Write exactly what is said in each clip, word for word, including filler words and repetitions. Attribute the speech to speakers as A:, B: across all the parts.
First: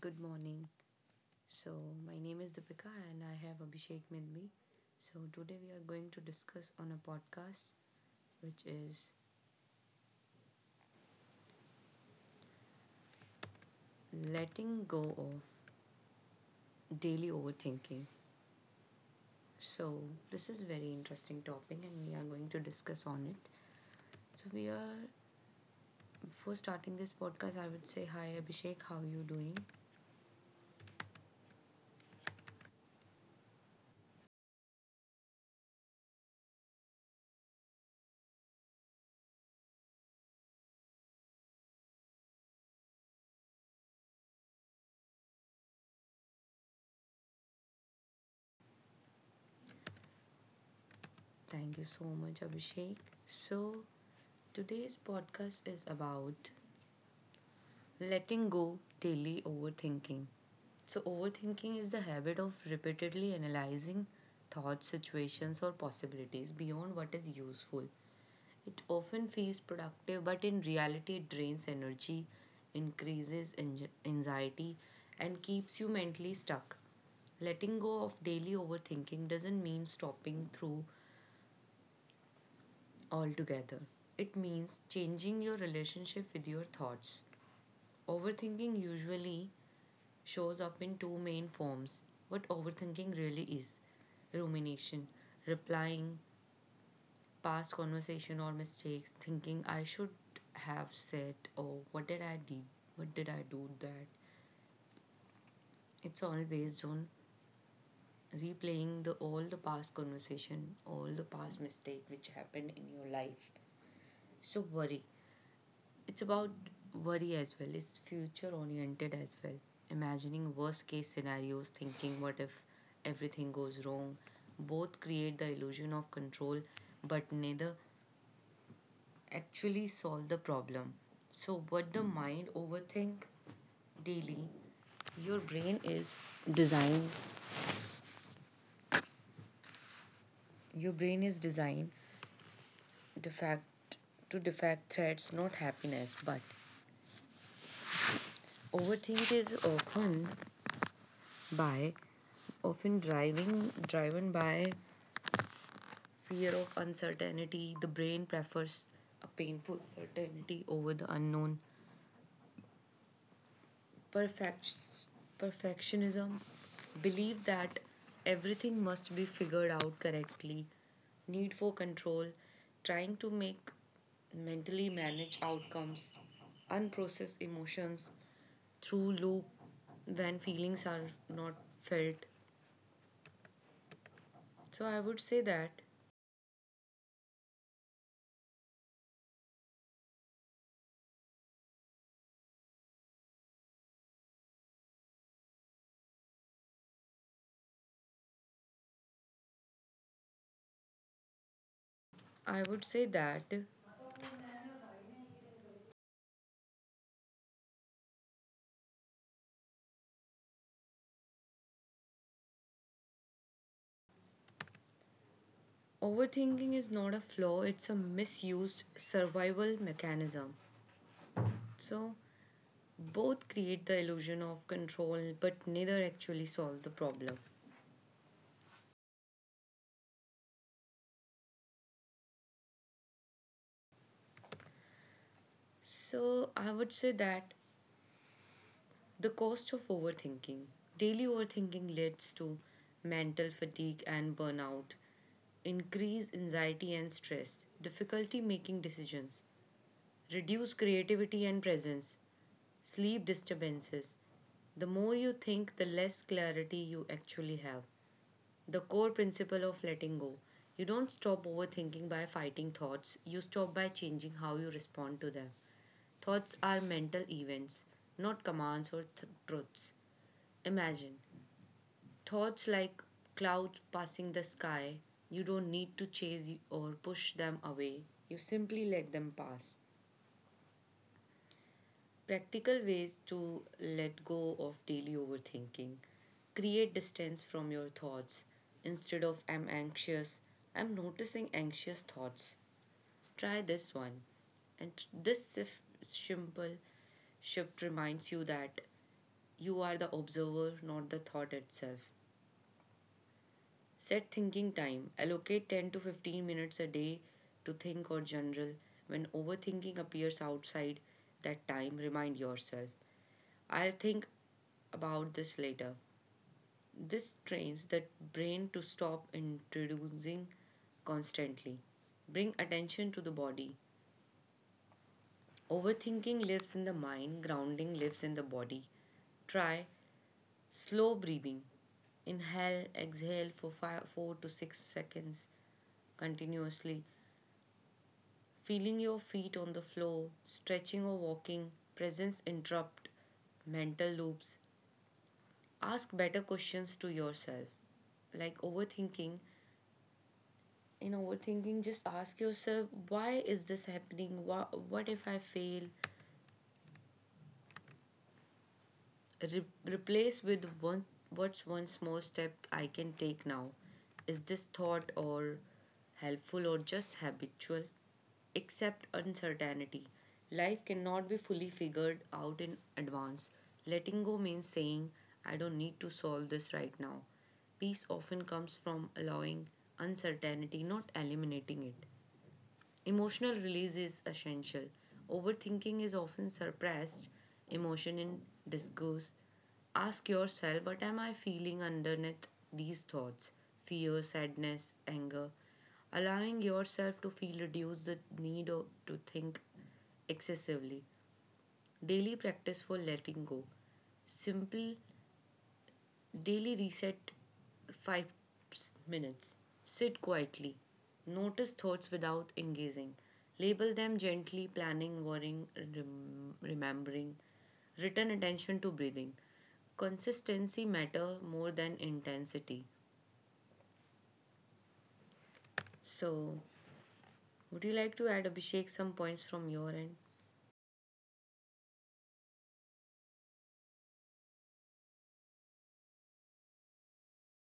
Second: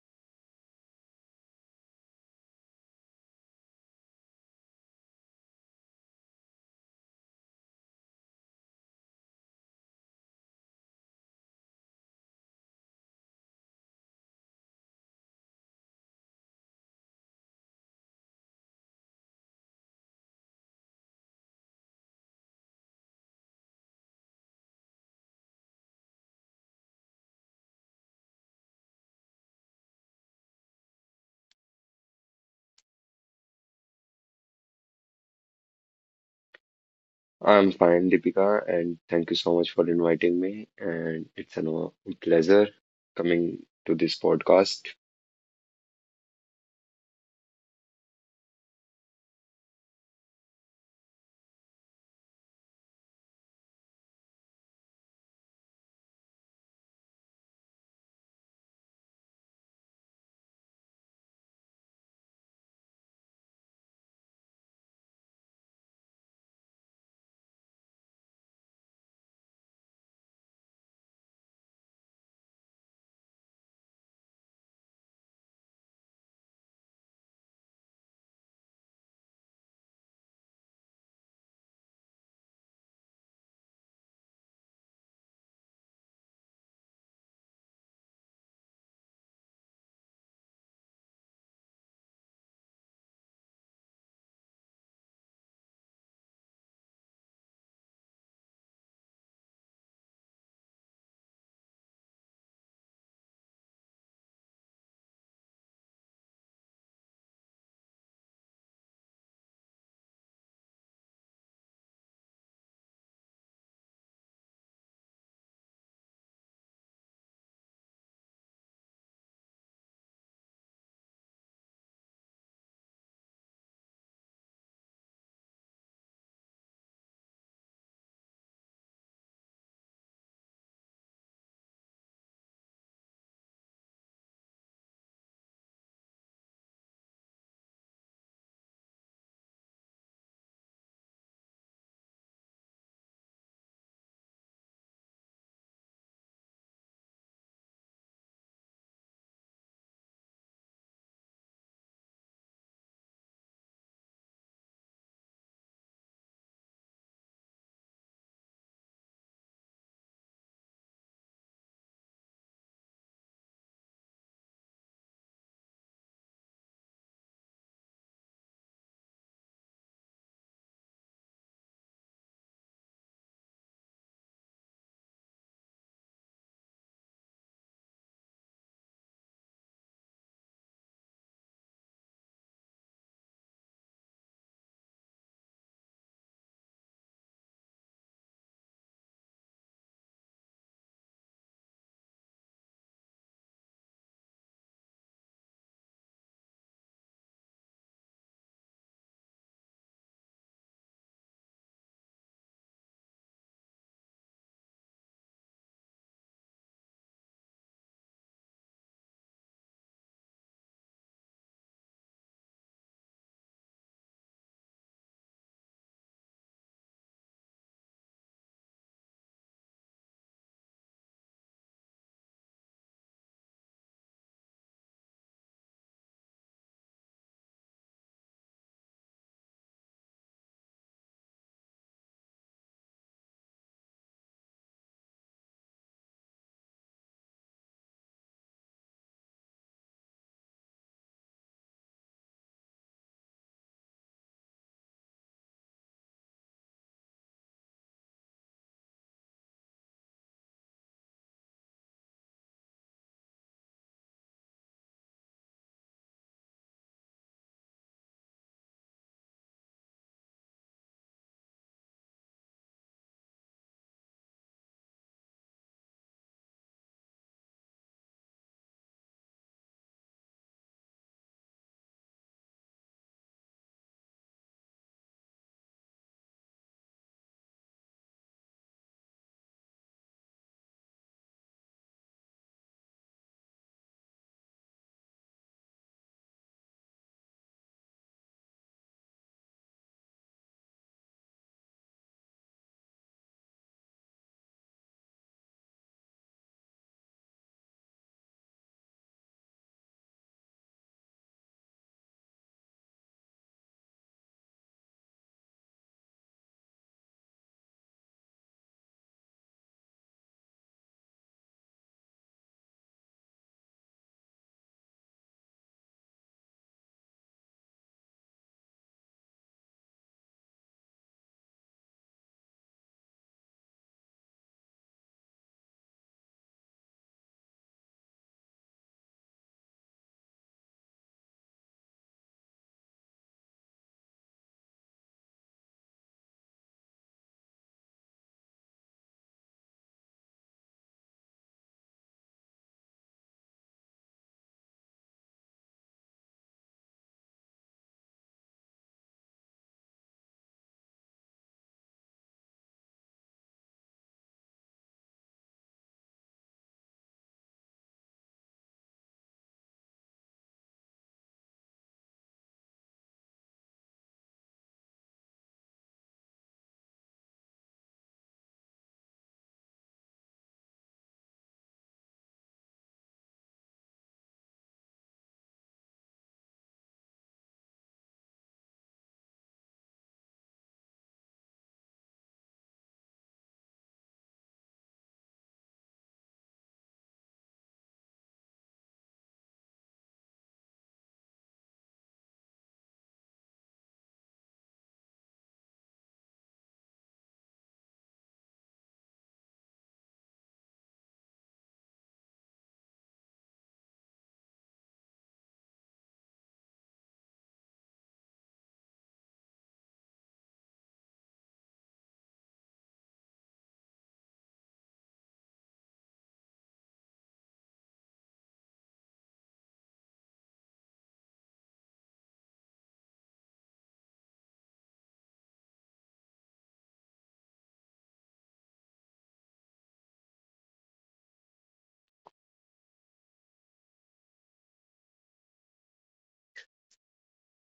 A: good morning. So, my name is Deepika and I have Abhishek with me. So, today we are going to discuss on a podcast which is letting go of daily overthinking. So, this is very interesting topic and we are going to discuss on it. So, we are Before starting this podcast, I would say hi Abhishek, how you doing?
B: I'm fine, Deepika, and thank you so much for inviting me. And it's an a no- pleasure coming to this podcast.
A: Thank you so much, Abhishek. So, today's podcast is about letting go daily overthinking. So, overthinking is the habit of repeatedly analyzing thoughts, situations, or possibilities beyond what is useful. It often feels productive, but in reality, it drains energy, increases anxi- anxiety, and keeps you mentally stuck. Letting go of daily overthinking doesn't mean stopping through altogether. It means changing your relationship with your thoughts. Overthinking usually shows up in two main forms. What overthinking really is: rumination, replying, past conversation or mistakes, thinking I should have said, or what did I do? What did I do that? It's all based on replaying the all the past conversation, all the past mistake which happened in your life. So worry It's about worry as well. It's future oriented as well. Imagining worst case scenarios, thinking what if everything goes wrong. Both create the illusion of control, but neither actually solve the problem. So, what the mind overthink daily, your brain is designed. Your brain is designed defect to defect threats, not happiness. But overthink is often by often driving driven by fear of uncertainty. The brain prefers a painful certainty over the unknown. Perfect, Perfectionism, believe that everything must be figured out correctly. Need for control, trying to make mentally manage outcomes, unprocessed emotions through loop when feelings are not felt. so i would say that I would say that overthinking is not a flaw, it's a misused survival mechanism. So, both create the illusion of control, but neither actually solve the problem. So, I would say that the cost of overthinking, daily overthinking, leads to mental fatigue and burnout, increased anxiety and stress, difficulty making decisions, reduce creativity and presence, sleep disturbances. The more you think, the less clarity you actually have. The core principle of letting go. You don't stop overthinking by fighting thoughts, you stop by changing how you respond to them. Thoughts are mental events, not commands or th- truths. Imagine thoughts like clouds passing the sky. You don't need to chase or push them away, you simply let them pass. Practical ways to let go of daily overthinking. Create distance from your thoughts. Instead of I'm anxious, I'm noticing anxious thoughts. Try this one. And this sif- simple shift reminds you that you are the observer, not the thought itself. Set thinking time. Allocate ten to fifteen minutes a day to think or journal. When overthinking appears outside that time, remind yourself I'll think about this later. This trains the brain to stop introducing constantly. Bring attention to the body. Overthinking lives in the mind, grounding lives in the body. Try slow breathing. Inhale, exhale for five, four to six seconds continuously. Feeling your feet on the floor, stretching or walking, presence interrupt mental loops. Ask better questions to yourself, like overthinking. In overthinking just ask yourself, why is this happening? What, what if I fail? Re- replace with one, what's one small step I can take now? Is this thought or helpful or just habitual? Accept uncertainty. Life cannot be fully figured out in advance. Letting go means saying, I don't need to solve this right now. Peace often comes from allowing uncertainty, not eliminating it. Emotional release is essential. Overthinking is often suppressed emotion in disgust. Ask yourself, what am I feeling underneath these thoughts? Fear, sadness, anger. Allowing yourself to feel reduces the need o- to think excessively. Daily practice for letting go. Simple daily reset, five minutes. Sit quietly. Notice thoughts without engaging. Label them gently, planning, worrying, rem- remembering. Return attention to breathing. Consistency matter more than intensity. So, would you like to add, Abhishek, some points from your end?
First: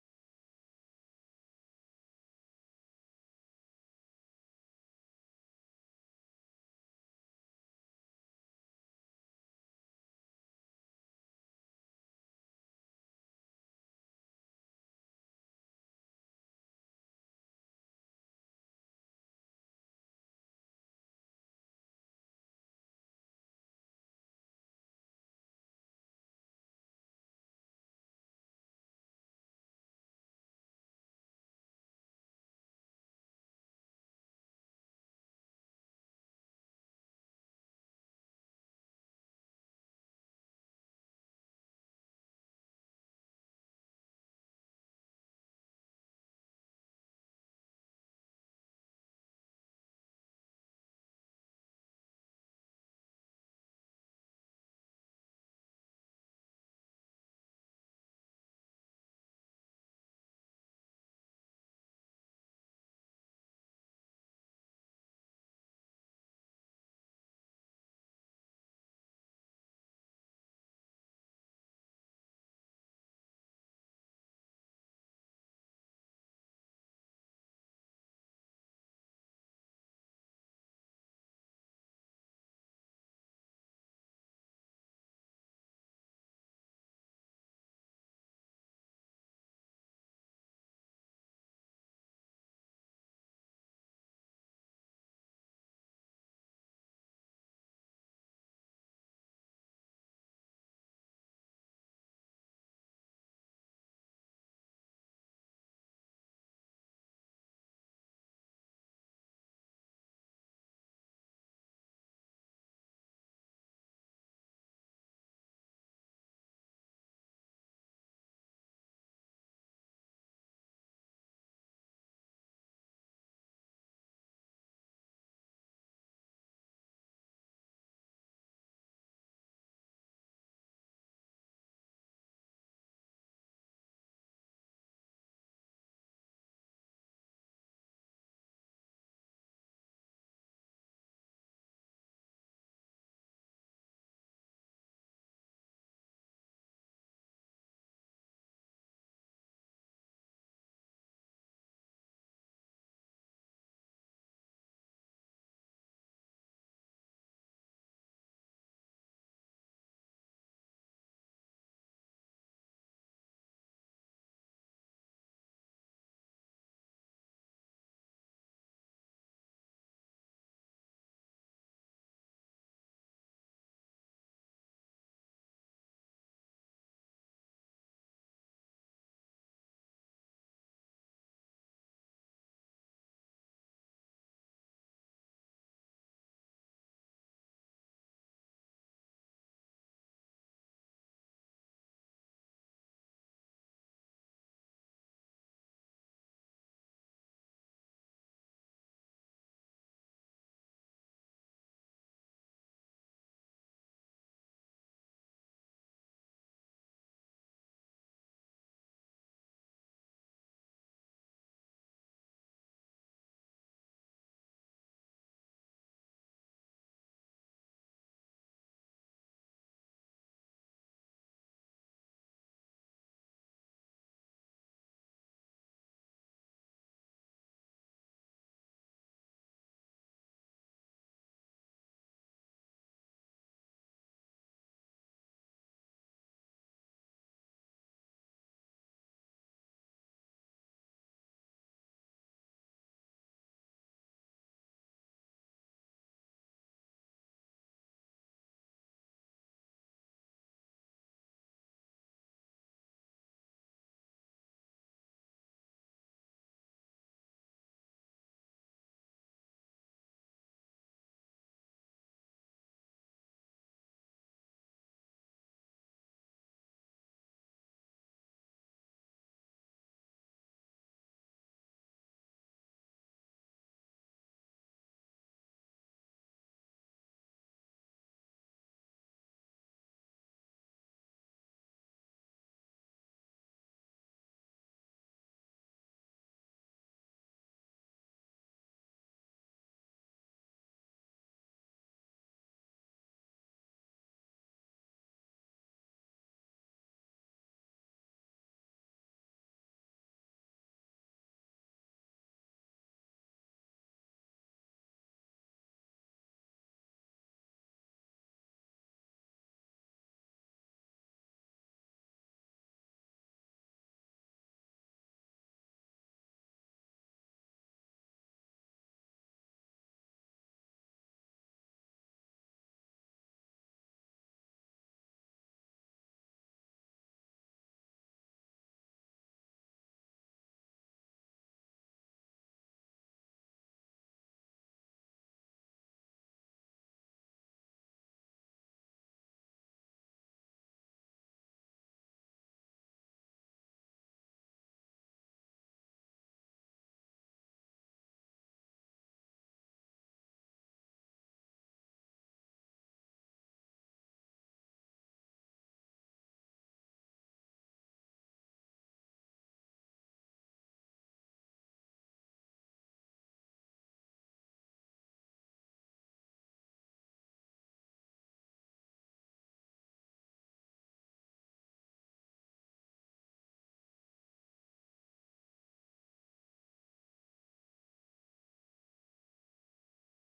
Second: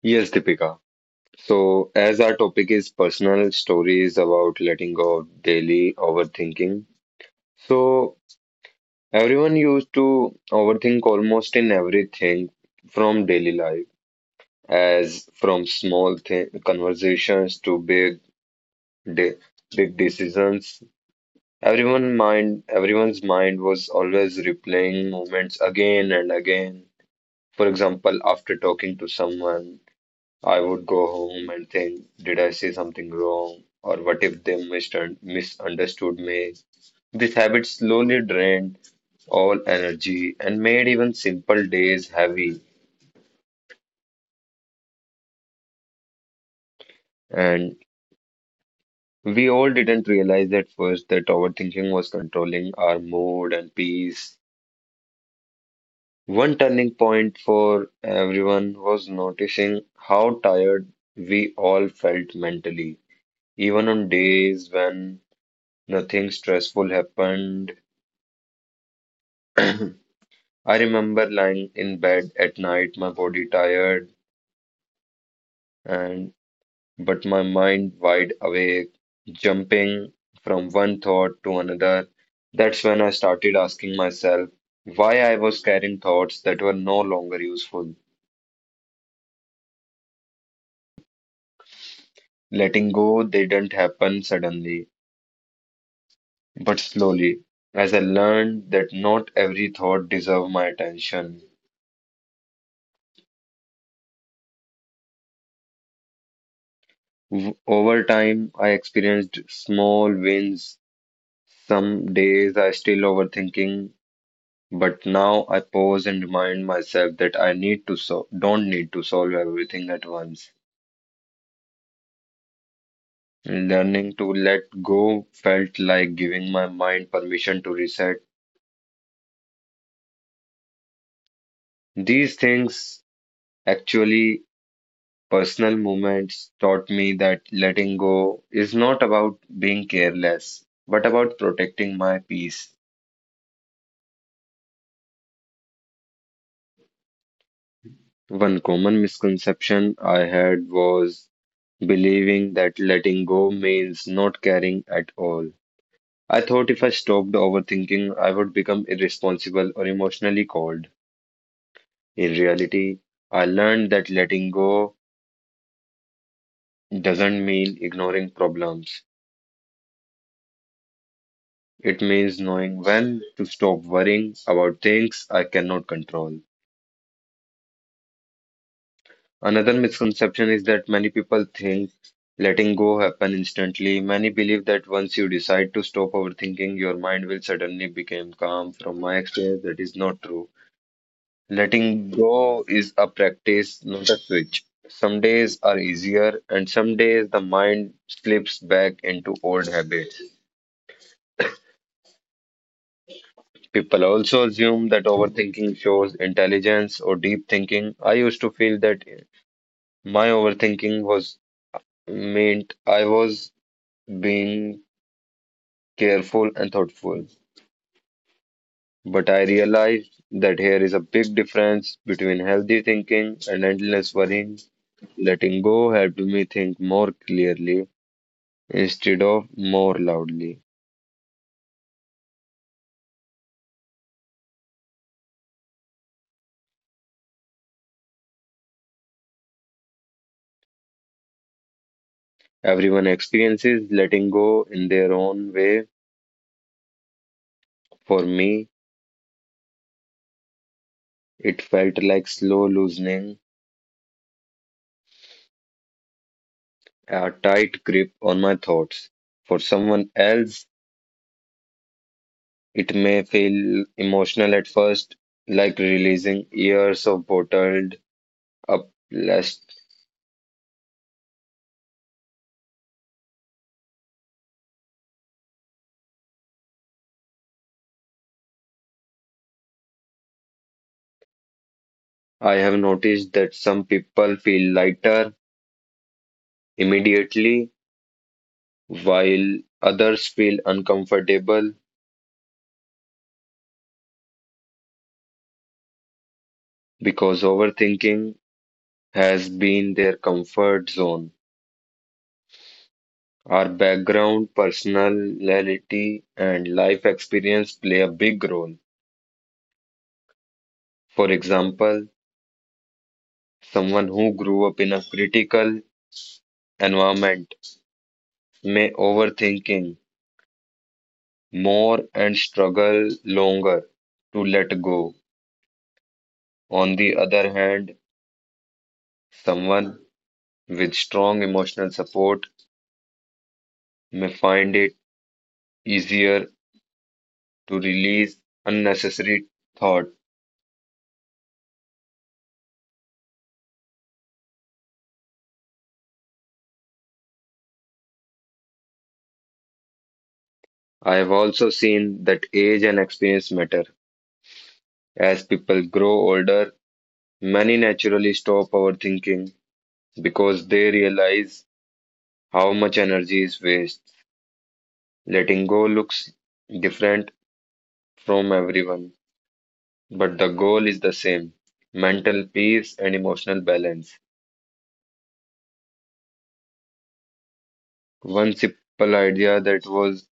B: Yes, Deepika. So, as our topic is personal stories about letting go of daily overthinking, so everyone used to overthink almost in everything from daily life, as from small th conversations to big, de big decisions. Everyone mind, everyone's mind was always replaying moments again and again. For example, after talking to someone, I would go home and think, did I say something wrong? Or what if they mistun- misunderstood me? This habit slowly drained all energy and made even simple days heavy. And we all didn't realize at first that overthinking was controlling our mood and peace. One turning point for everyone was noticing how tired we all felt mentally, even on days when nothing stressful happened. I remember lying in bed at night, my body tired and but my mind wide awake, jumping from one thought to another. That's when I started asking myself why I was carrying thoughts that were no longer useful. Letting go didn't happen suddenly. But slowly, as I learned that not every thought deserved my attention, w- over time I experienced small wins. Some days I still overthinking, but now I pause and remind myself that I need to so don't need to solve everything at once. Learning to let go felt like giving my mind permission to reset. These things actually Personal moments taught me that letting go is not about being careless, but about protecting my peace. One common misconception I had was believing that letting go means not caring at all. I thought if I stopped overthinking, I would become irresponsible or emotionally cold. In reality, I learned that letting go doesn't mean ignoring problems. It means knowing when to stop worrying about things I cannot control. Another misconception is that many people think letting go happen instantly. Many believe that once you decide to stop overthinking, your mind will suddenly become calm. From my experience, that is not true. Letting go is a practice, not a switch. Some days are easier, and some days the mind slips back into old habits. People also assume that overthinking shows intelligence or deep thinking. I used to feel that my overthinking was meant I was being careful and thoughtful. But I realized that here is a big difference between healthy thinking and endless worrying. Letting go helped me think more clearly instead of more loudly. Everyone experiences letting go in their own way. For me, it felt like slow loosening a tight grip on my thoughts. For someone else, it may feel emotional at first, like releasing years of bottled up less. I have noticed that some people feel lighter immediately, while others feel uncomfortable because overthinking has been their comfort zone. Our background, personality, and life experience play a big role. For example, someone who grew up in a critical environment may overthinking more and struggle longer to let go. On the other hand, someone with strong emotional support may find it easier to release unnecessary thought. I have also seen that age and experience matter. As people grow older, many naturally stop overthinking because they realize how much energy is wasted. Letting go looks different from everyone, but the goal is the same mental peace and emotional balance. One simple idea that was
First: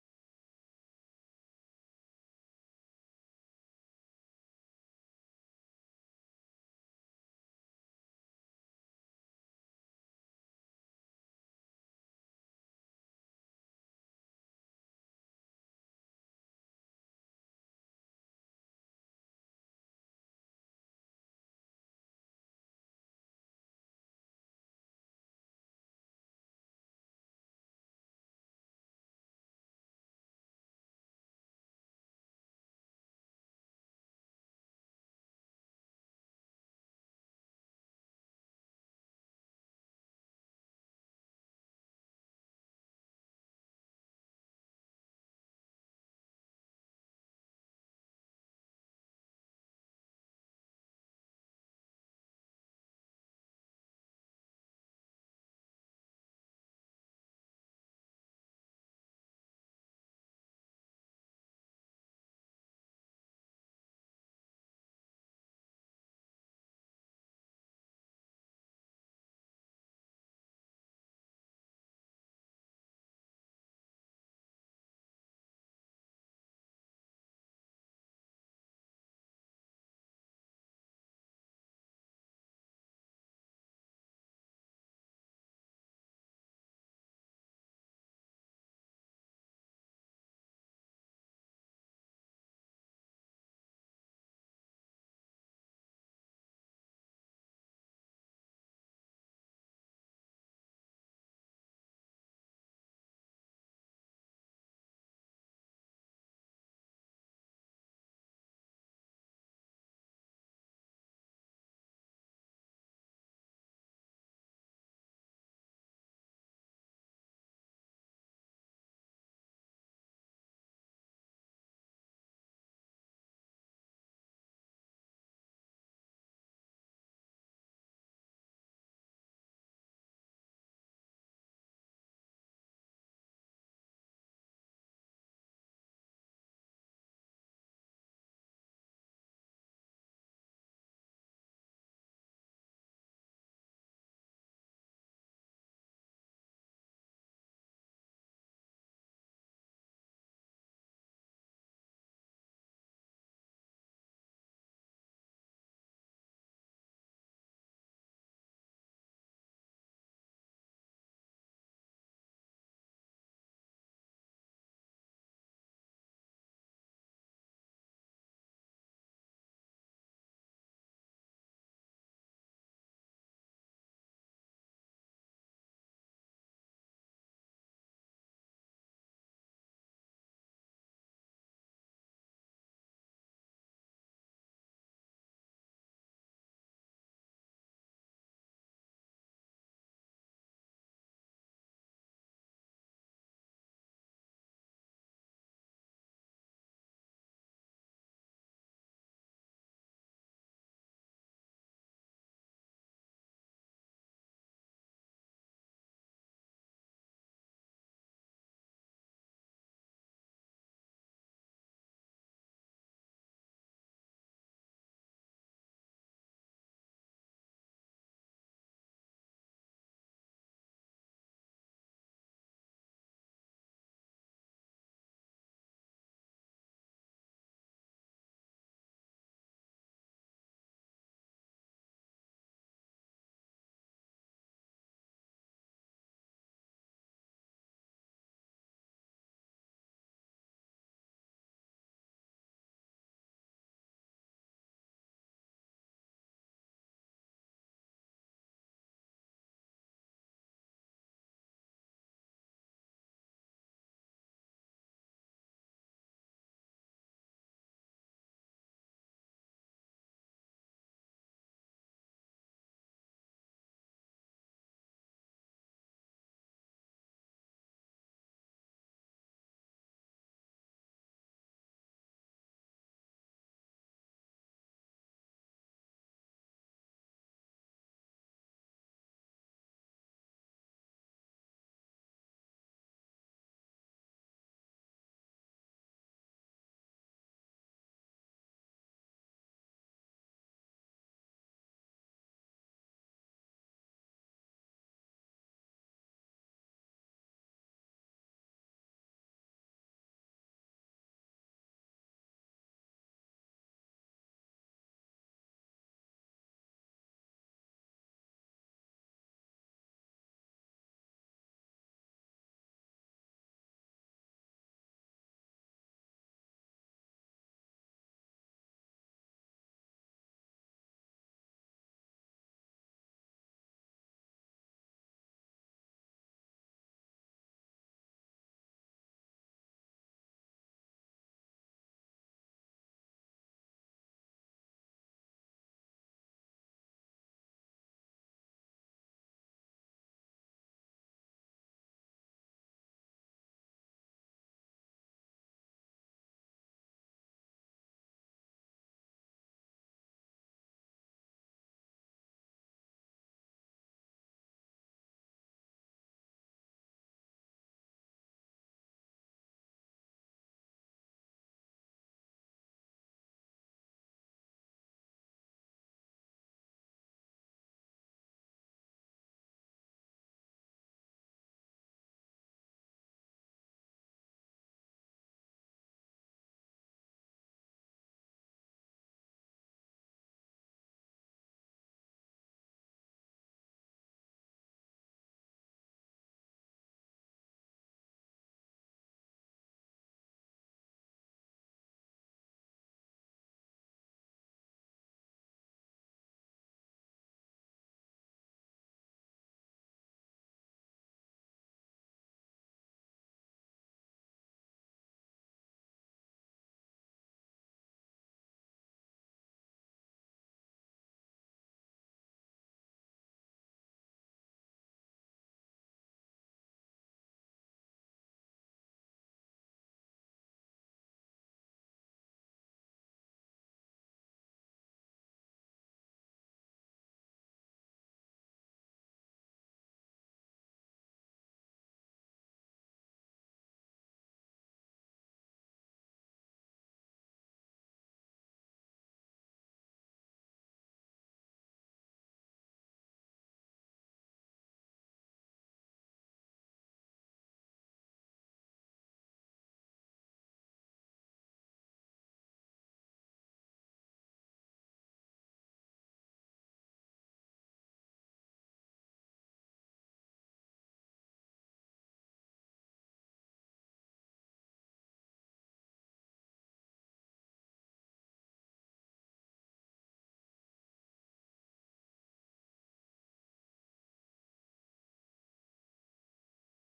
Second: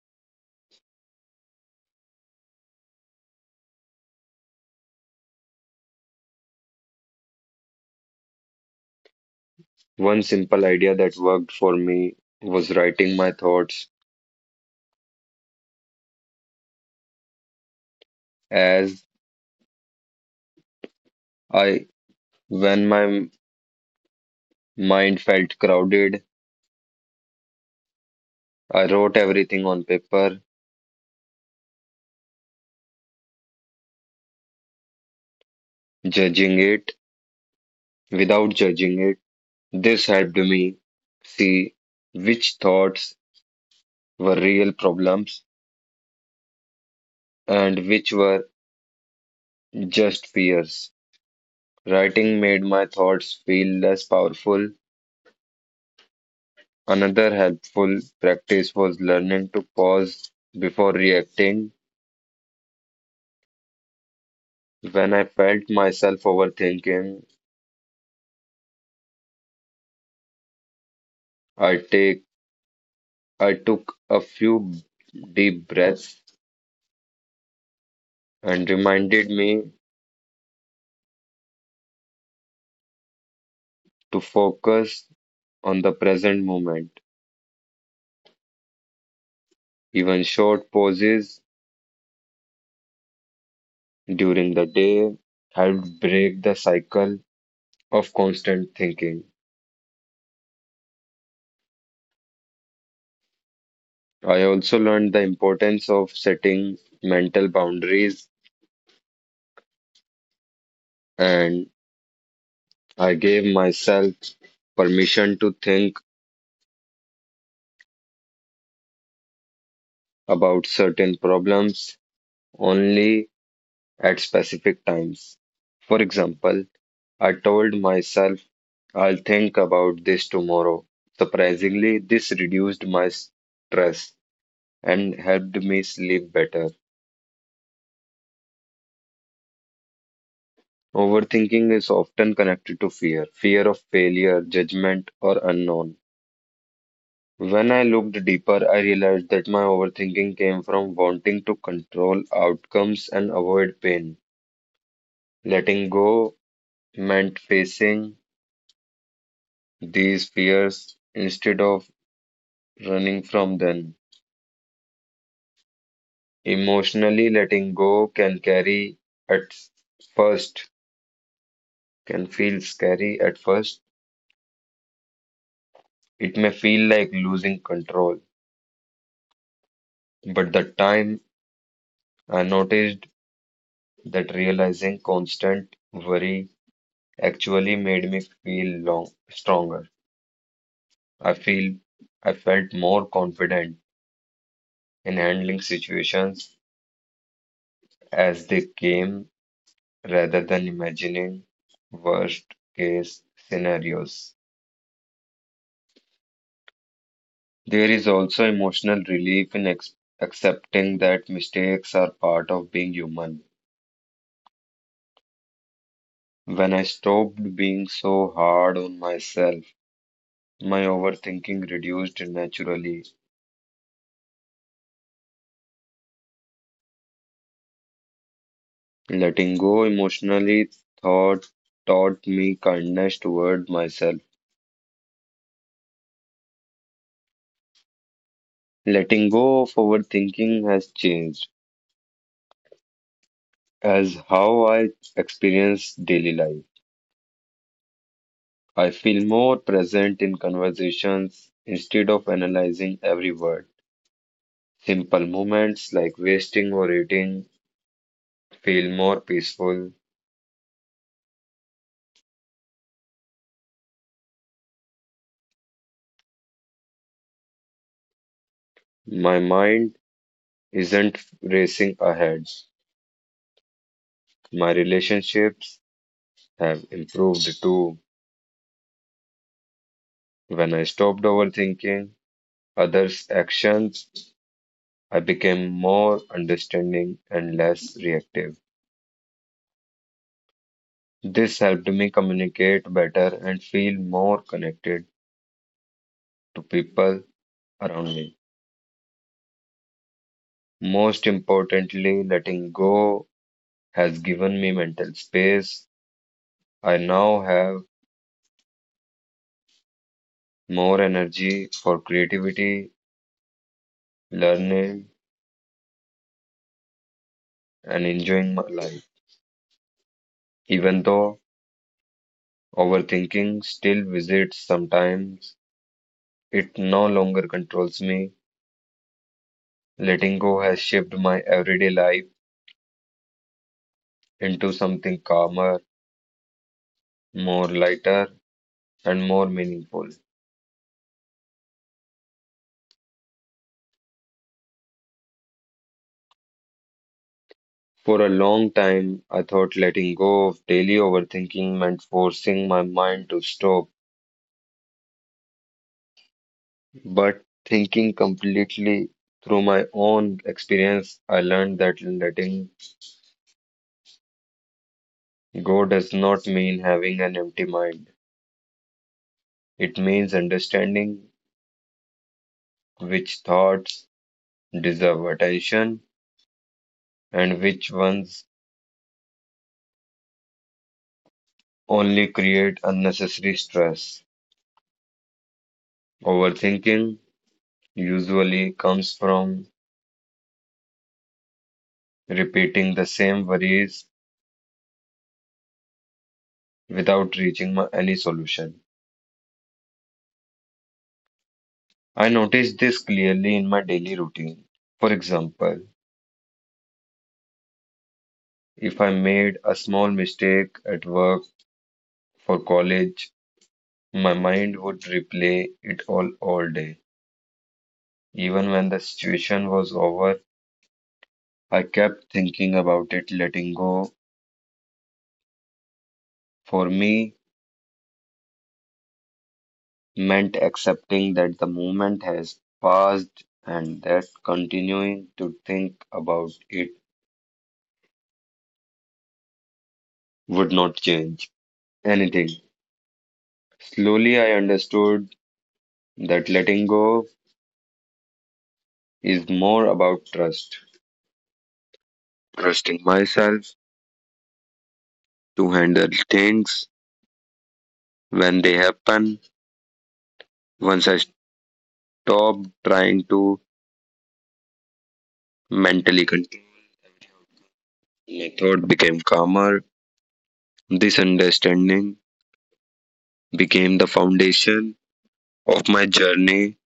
B: One simple idea that worked for me was writing my thoughts as I when my m- mind felt crowded, I wrote everything on paper, judging it without judging it. This helped me see which thoughts were real problems and which were just fears. Writing made my thoughts feel less powerful. Another helpful practice was learning to pause before reacting. When I felt myself overthinking, I take I took a few deep breaths and reminded me to focus on the present moment. Even short pauses during the day helped break the cycle of constant thinking. I also learned the importance of setting mental boundaries, and I gave myself permission to think about certain problems only at specific times. For example, I told myself I'll think about this tomorrow. Surprisingly, this reduced my stress and helped me sleep better. Overthinking is often connected to fear, fear of failure, judgment, or unknown. When I looked deeper, I realized that my overthinking came from wanting to control outcomes and avoid pain. Letting go meant facing these fears instead of running from them. Emotionally, letting go can carry at first, can feel scary at first. It may feel like losing control, but the time I noticed that realizing constant worry actually made me feel long, stronger. I feel I felt more confident in handling situations as they came rather than imagining worst case scenarios. There is also emotional relief in ex accepting that mistakes are part of being human. When I stopped being so hard on myself, my overthinking reduced naturally. Letting go emotionally thought taught me kindness toward myself. Letting go of overthinking has changed as how I experience daily life. I feel more present in conversations instead of analyzing every word. Simple moments like wasting or eating feel more peaceful. My mind isn't racing ahead. My relationships have improved too. When I stopped overthinking, others' actions, I became more understanding and less reactive. This helped me communicate better and feel more connected to people around me. Most importantly, letting go has given me mental space. I now have more energy for creativity, learning, and enjoying my life. Even though overthinking still visits sometimes, it no longer controls me. Letting go has shaped my everyday life into something calmer, more lighter, and more meaningful. For a long time, I thought letting go of daily overthinking meant forcing my mind to stop, but thinking completely through my own experience, I learned that letting go does not mean having an empty mind. It means understanding which thoughts deserve attention and which ones only create unnecessary stress. Overthinking usually comes from repeating the same worries without reaching my, any solution. I noticed this clearly in my daily routine. For example, if I made a small mistake at work for college, my mind would replay it all all day. Even when the situation was over, I kept thinking about it letting go. For me, meant accepting that the moment has passed and that continuing to think about it would not change anything. Slowly, I understood that letting go is more about trust, trusting myself to handle things when they happen. Once I stopped trying to mentally control, my thought became calmer. This understanding became the foundation of my journey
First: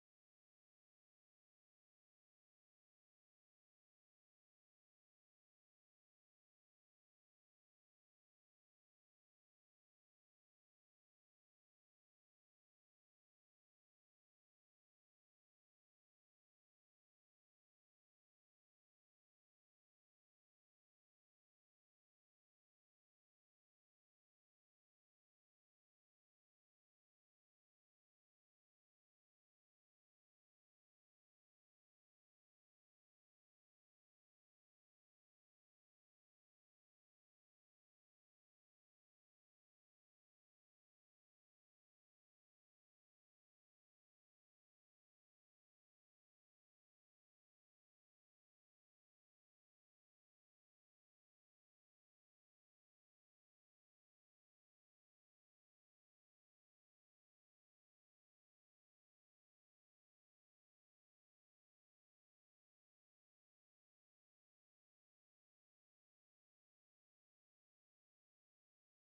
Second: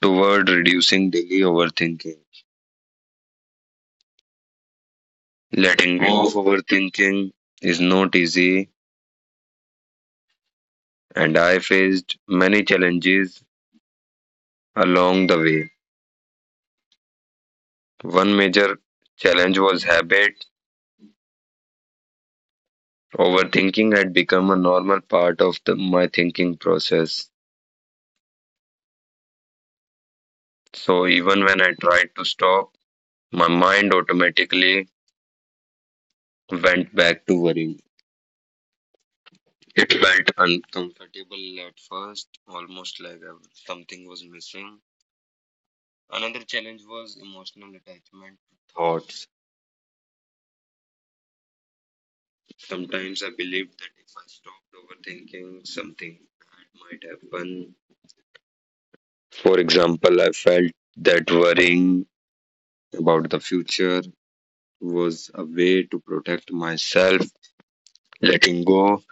B: toward reducing daily overthinking. Letting go of overthinking is not easy, and I faced many challenges along the way. One major challenge was habit. Overthinking had become a normal part of the, my thinking process. So even when I tried to stop, my mind automatically went back to worrying. It felt uncomfortable at first, almost like I- something was missing. Another challenge was emotional attachment to thoughts. Sometimes I believed that if I stopped overthinking, something might happen. For example, I felt that worrying about the future was a way to protect myself. Letting go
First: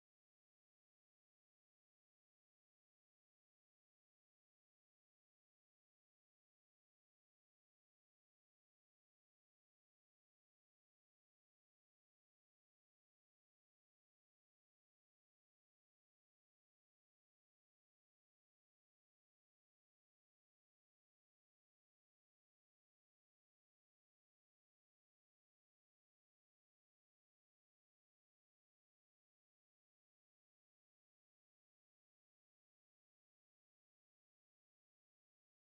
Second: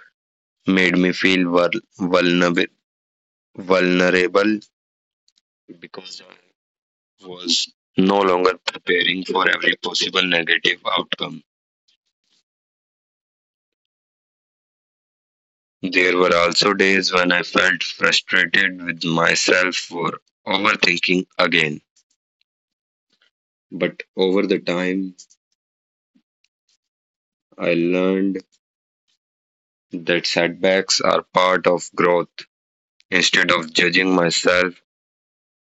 B: made me feel vul- vulnerable, vulnerable because I was no longer preparing for every possible negative outcome. There were also days when I felt frustrated with myself for overthinking again. But over the time, I learned that setbacks are part of growth. Instead of judging myself,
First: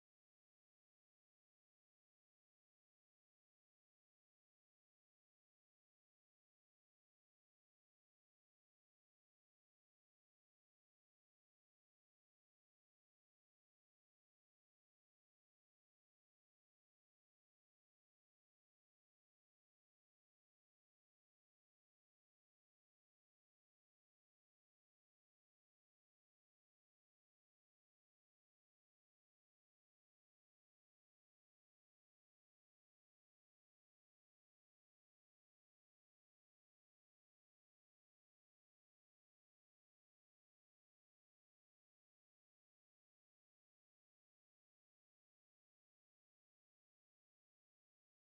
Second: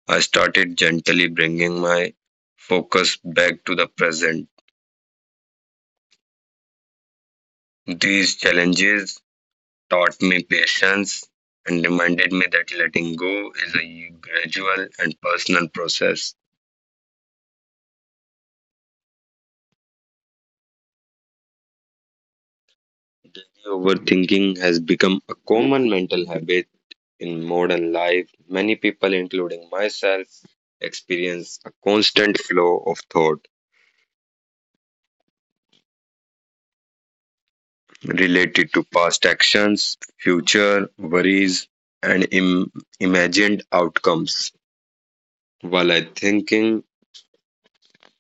B: I started gently bringing my focus back to the present. These challenges taught me patience and reminded me that letting go is a gradual and personal process. Overthinking has become a common mental habit. In modern life, many people, including myself, experience a constant flow of thought related to past actions, future worries, and Im- imagined outcomes. While I thinking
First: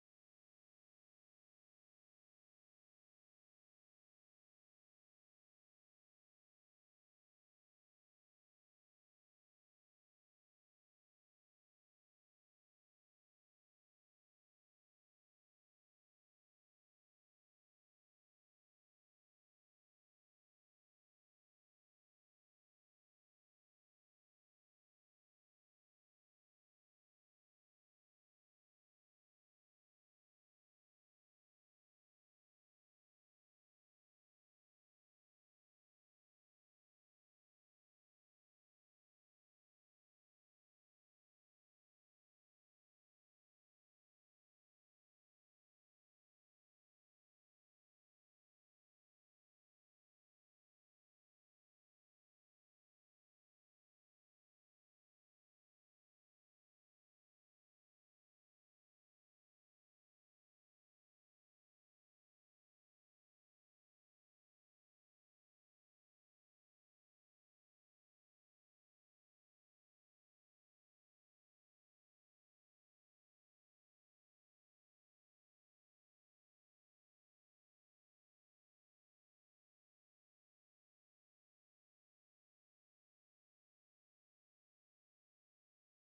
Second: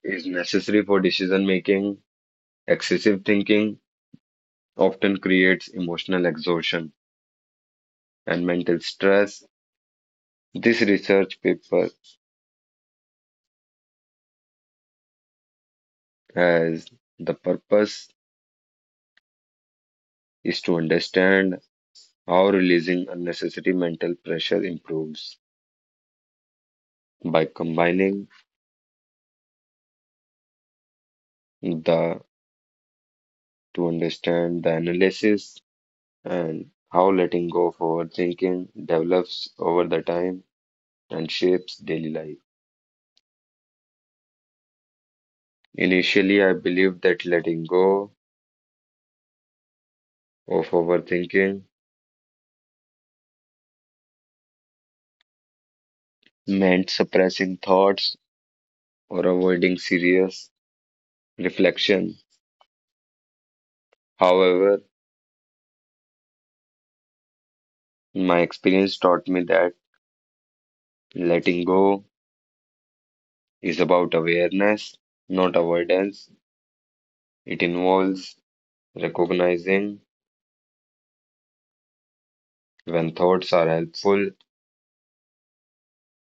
B: is necessary for decision making, excessive thinking often creates emotional exhaustion and mental stress. This research paper has the purpose is to understand how releasing unnecessary mental pressure improves by combining the to understand the analysis and how letting go of overthinking develops over the time and shapes daily life. Initially, I believed that letting go of overthinking meant suppressing thoughts or avoiding serious reflection. However, my experience taught me that letting go is about awareness, not avoidance. It involves recognizing when thoughts are helpful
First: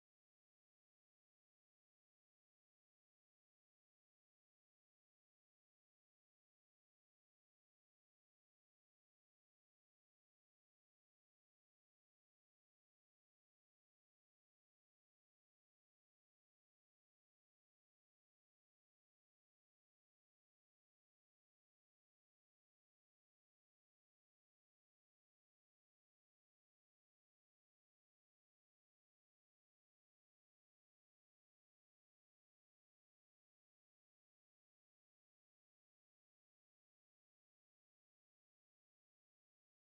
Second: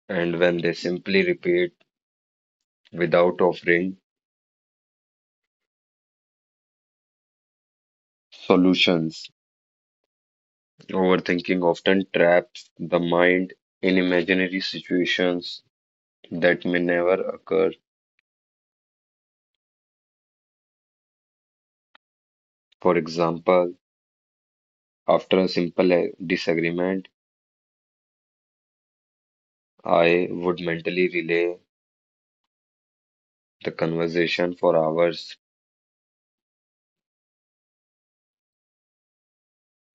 B: and when they simply repeat without offering solutions. Overthinking often traps the mind in imaginary situations that may never occur. For example, after a simple uh, disagreement, I would mentally relay the conversation for hours,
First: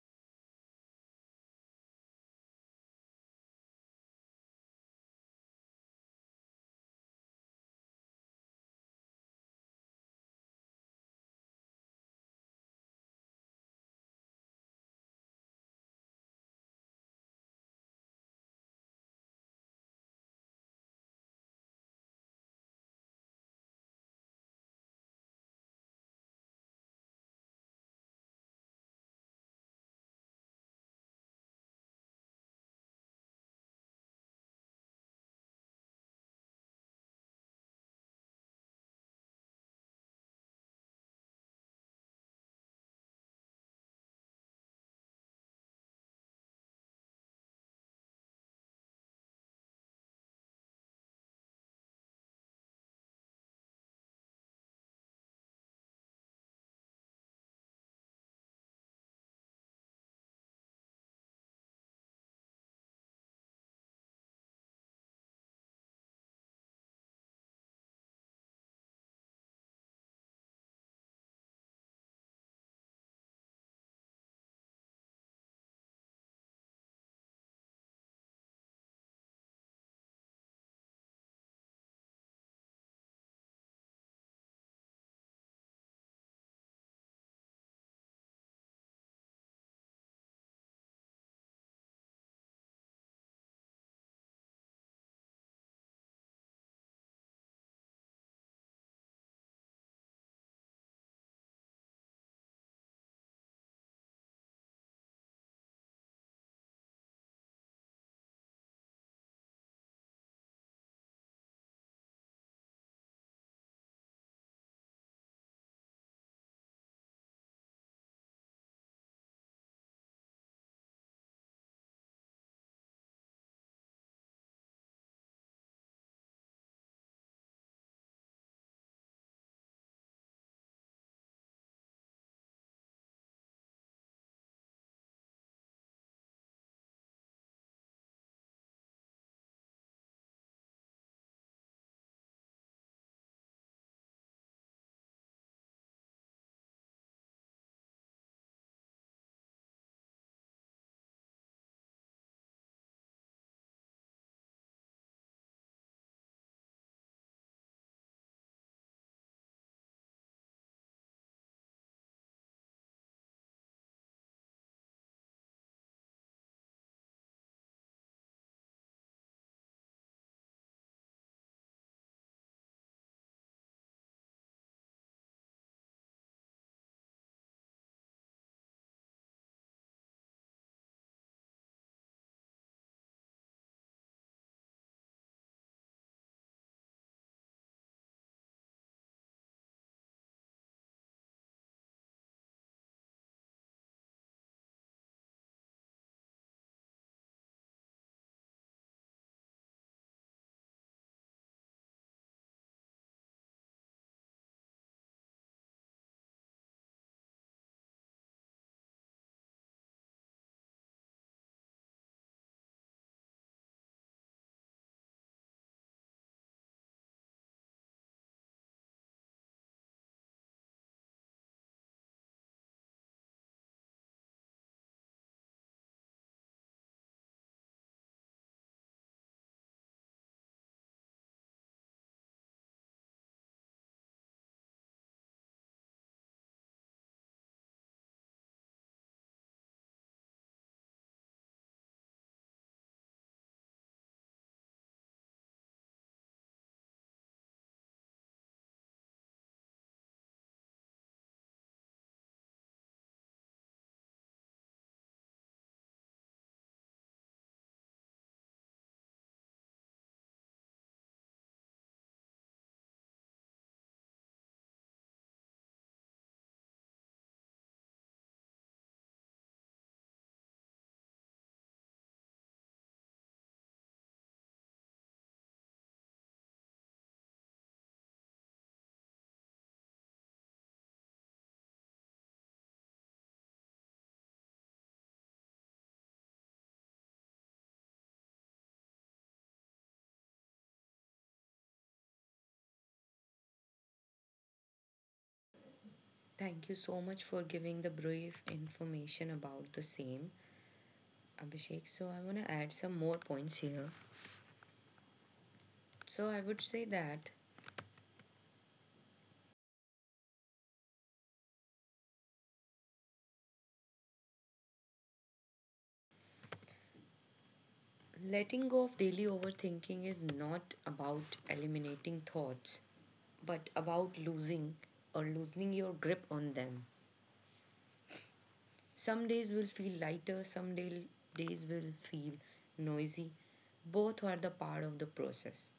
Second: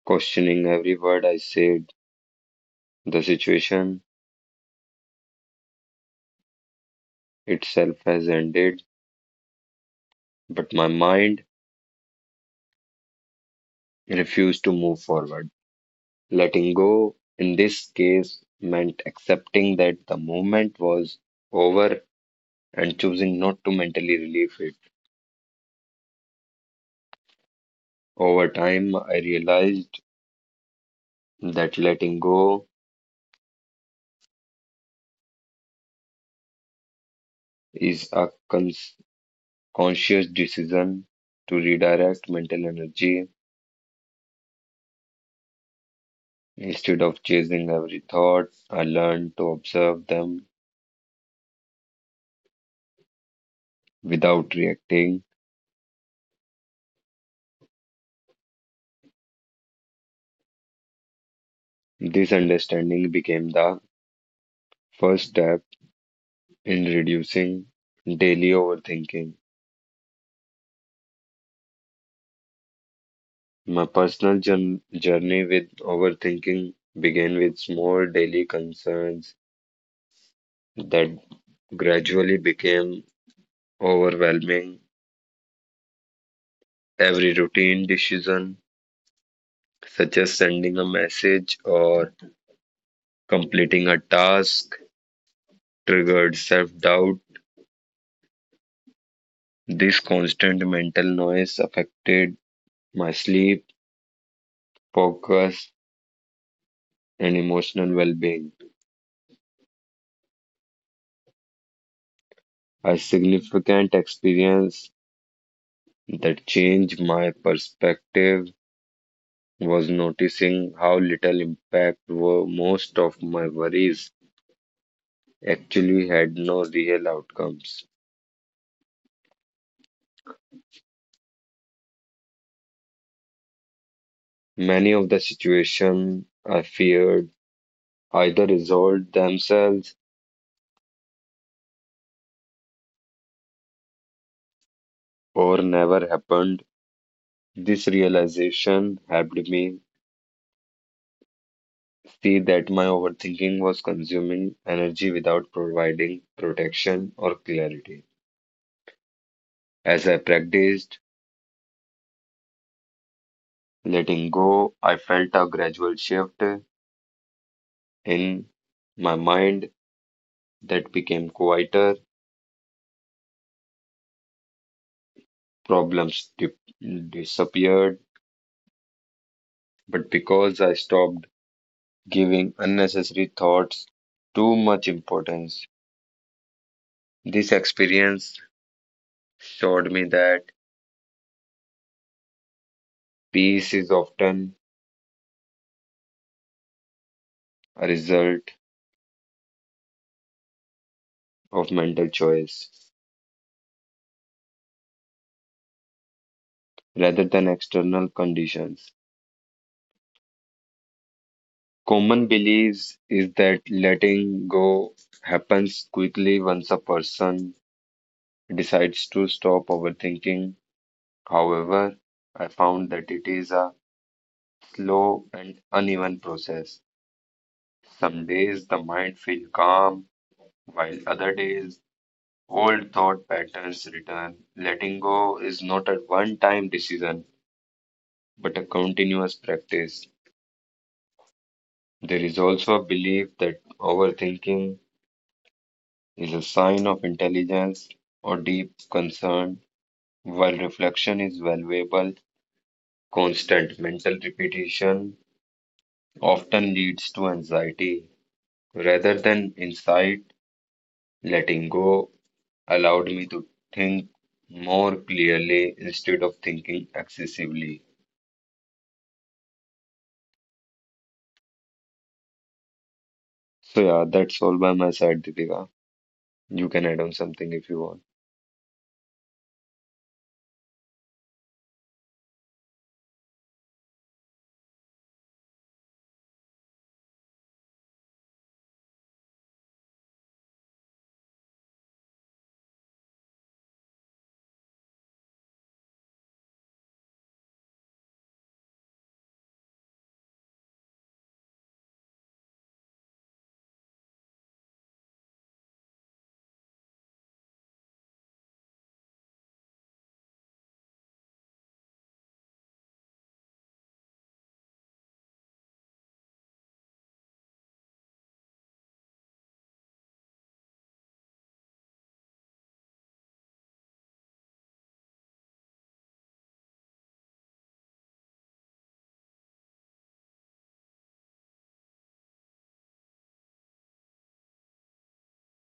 B: questioning every word I said. The situation itself has ended, but my mind refused to move forward. Letting go in this case meant accepting that the moment was over and choosing not to mentally relieve it. Over time, I realized that letting go is a cons- conscious decision to redirect mental energy. Instead of chasing every thought, I learned to observe them without reacting. This understanding became the first step in reducing daily overthinking. My personal jour- journey with overthinking began with small daily concerns that gradually became overwhelming. Every routine decision, such as sending a message or completing a task, triggered self doubt. This constant mental noise affected my sleep, focus, and emotional well being. A significant experience the change my perspective was noticing how little impact were most of my worries actually had no real outcomes. Many of the situation I feared either resolved themselves or never happened. This realization helped me see that my overthinking was consuming energy without providing protection or clarity. As I practiced letting go, I felt a gradual shift in my mind, that became quieter, problems di- disappeared, but because I stopped giving unnecessary thoughts too much importance. This experience showed me that peace is often a result of mental choice rather than external conditions. Common beliefs is that letting go happens quickly once a person decides to stop overthinking. However, I found that it is a slow and uneven process. Some days the mind feels calm, while other days old thought patterns return. Letting go is not a one time decision, but a continuous practice. There is also a belief that overthinking is a sign of intelligence or deep concern, while reflection is valuable. Constant mental repetition often leads to anxiety rather than insight. Letting go allowed me to think more clearly instead of thinking excessively. So yeah, that's all by my side, Deepika. You can add on something if you want.
A: Thank you so much for giving the brief information about the same, Abhishek. So, I want to add some more points here. So, I would say that letting go of daily overthinking is not about eliminating thoughts, but about losing or loosening your grip on them. Some days will feel lighter, some day, days will feel noisy. Both are the part of the process.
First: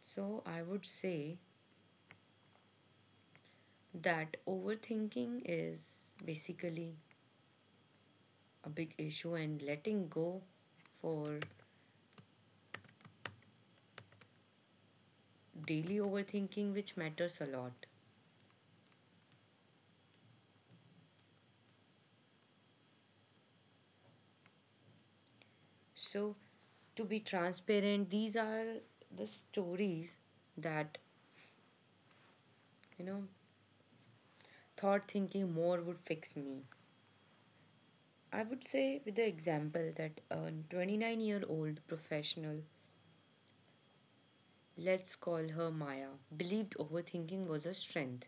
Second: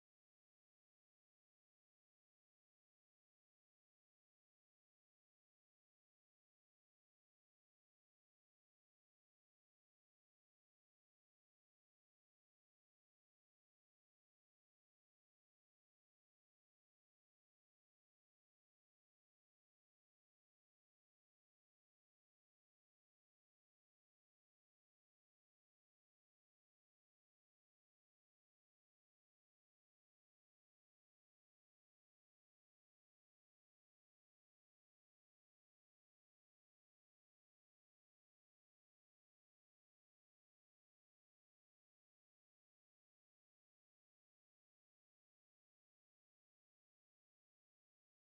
A: So I would say that overthinking is basically a big issue, and letting go for daily overthinking, which matters a lot. So, to be transparent, these are the stories that, you know, thought thinking more would fix me. I would say, with the example, that a twenty-nine year old professional, let's call her Maya, believed overthinking was a strength.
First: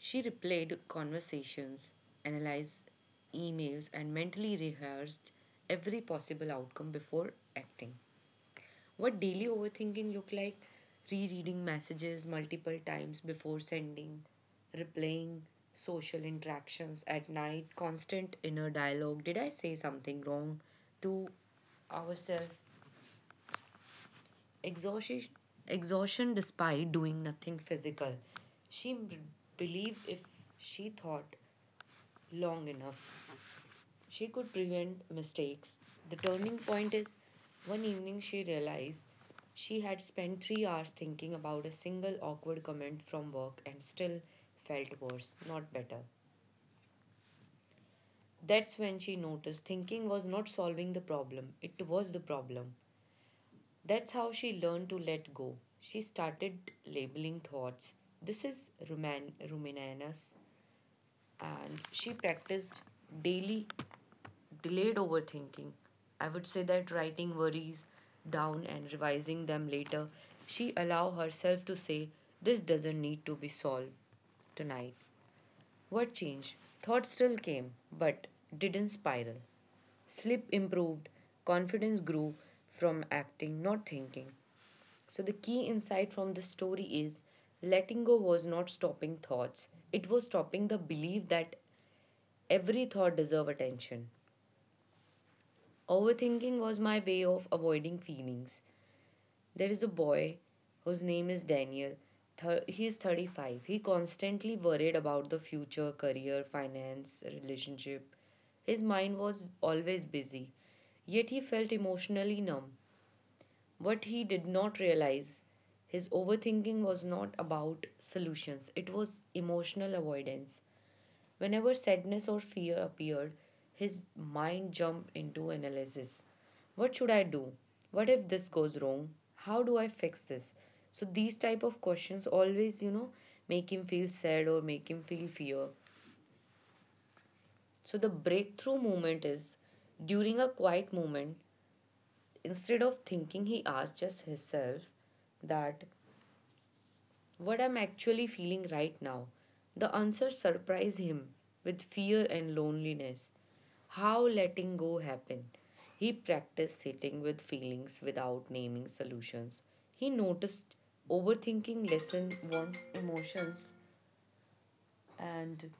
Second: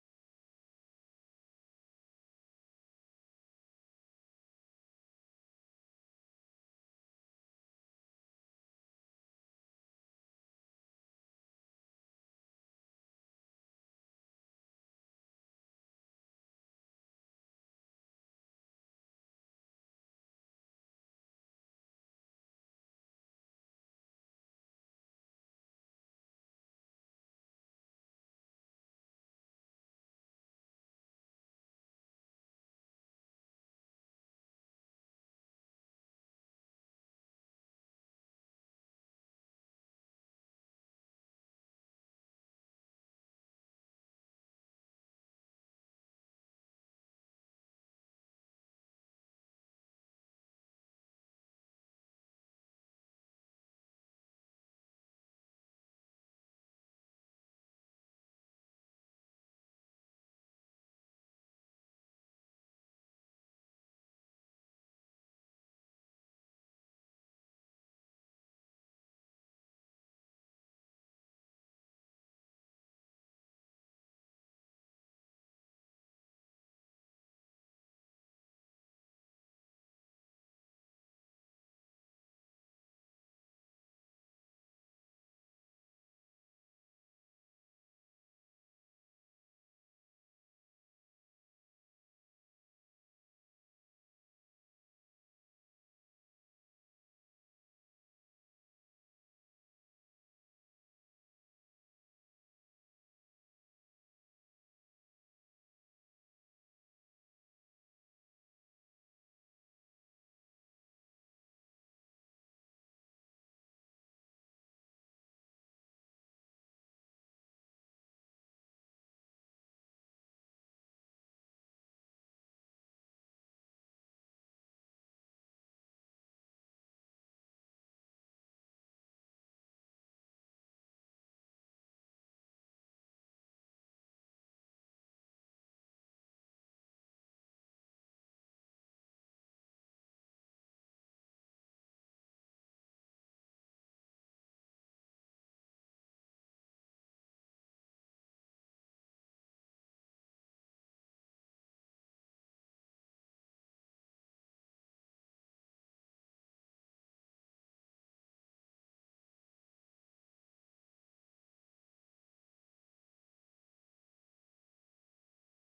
A: She replayed conversations, analyzed emails, and mentally rehearsed every possible outcome before acting. What daily overthinking look like? Rereading messages multiple times before sending, replaying social interactions at night, constant inner dialogue. Did I say something wrong to ourselves? Exhaustion, Exhaustion despite doing nothing physical. She m- believed if she thought long enough, she could prevent mistakes. The turning point is, one evening she realized she had spent three hours thinking about a single awkward comment from work and still felt worse, not better. That's when she noticed thinking was not solving the problem, it was the problem. That's how she learned to let go. She started labeling thoughts. This is ruman- ruminanus, and she practiced daily delayed overthinking. I would say that writing worries down and revising them later. She allow herself to say, this doesn't need to be solved tonight. What changed? Thoughts still came, but didn't spiral. Sleep improved, confidence grew from acting, not thinking. So, the key insight from this story is letting go was not stopping thoughts, it was stopping the belief that every thought deserve attention. Overthinking was my way of avoiding feelings. There is a boy whose name is Daniel. Thir- he is thirty-five. He constantly worried about the future, career, finance, relationship. His mind was always busy, yet he felt emotionally numb. What he did not realize, his overthinking was not about solutions, it was emotional avoidance. Whenever sadness or fear appeared, his mind jumped into analysis. What should I do? What if this goes wrong? How do I fix this? So these type of questions always, you know, make him feel sad or make him feel fear. So the breakthrough moment is, during a quiet moment, instead of thinking, he asked just himself that what I'm actually feeling right now. The answer surprised him with fear and loneliness. How letting go happened. He practiced sitting with feelings without naming solutions. He noticed overthinking lessened one's emotions and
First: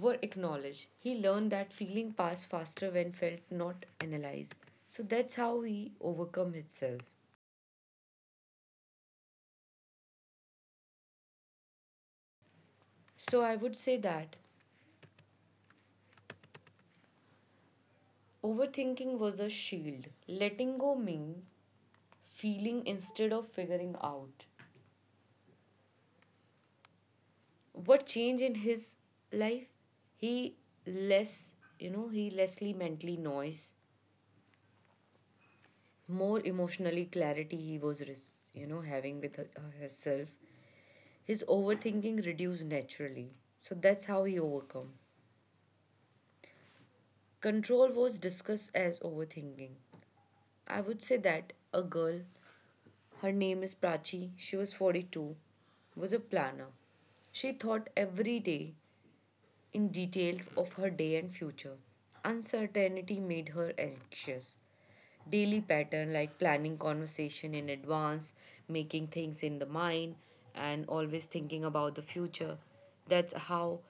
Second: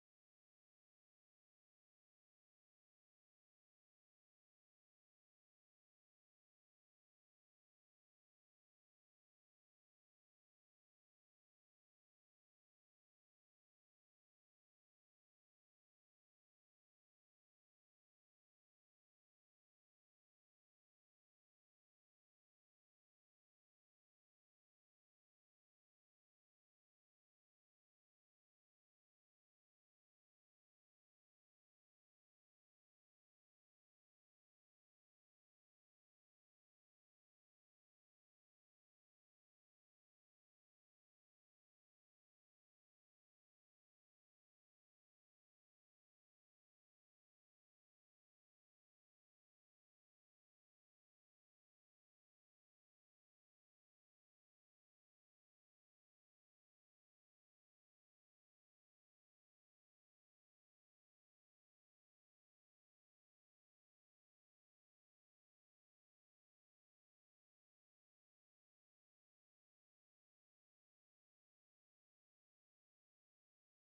A: were acknowledged. He learned that feeling passed faster when felt not analyzed. So that's how he overcome himself. So I would say that overthinking was a shield. Letting go means feeling instead of figuring out what changed in his life. He less, you know, he lessly mentally noise, more emotionally clarity. He was res- you know, having with her- herself. His overthinking reduced naturally, so that's how he overcome. Control was discussed as overthinking. I would say that a girl, her name is Prachi, she was forty-two, was a planner. She thought every day in detail of her day and future. Uncertainty made her anxious. Daily pattern like planning conversation in advance, making things in the mind, and always thinking about the future. That's how,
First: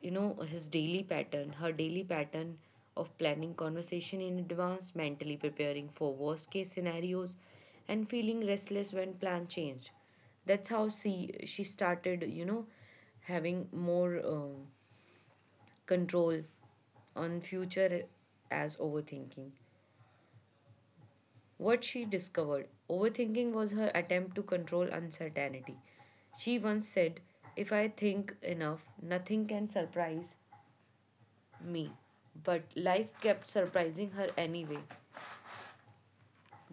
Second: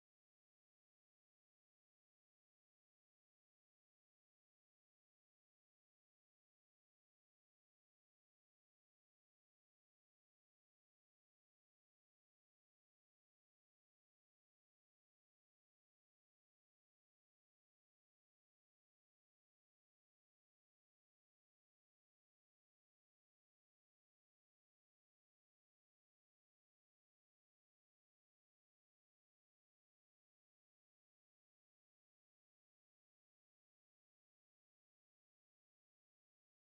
A: you know, his daily pattern, her daily pattern of planning conversation in advance, mentally preparing for worst case scenarios, and feeling restless when plan changed. That's how she she started, you know, having more um, control on future as overthinking. What she discovered, overthinking was her attempt to control uncertainty. She once said, if I think enough, nothing can surprise me. But life kept surprising her anyway.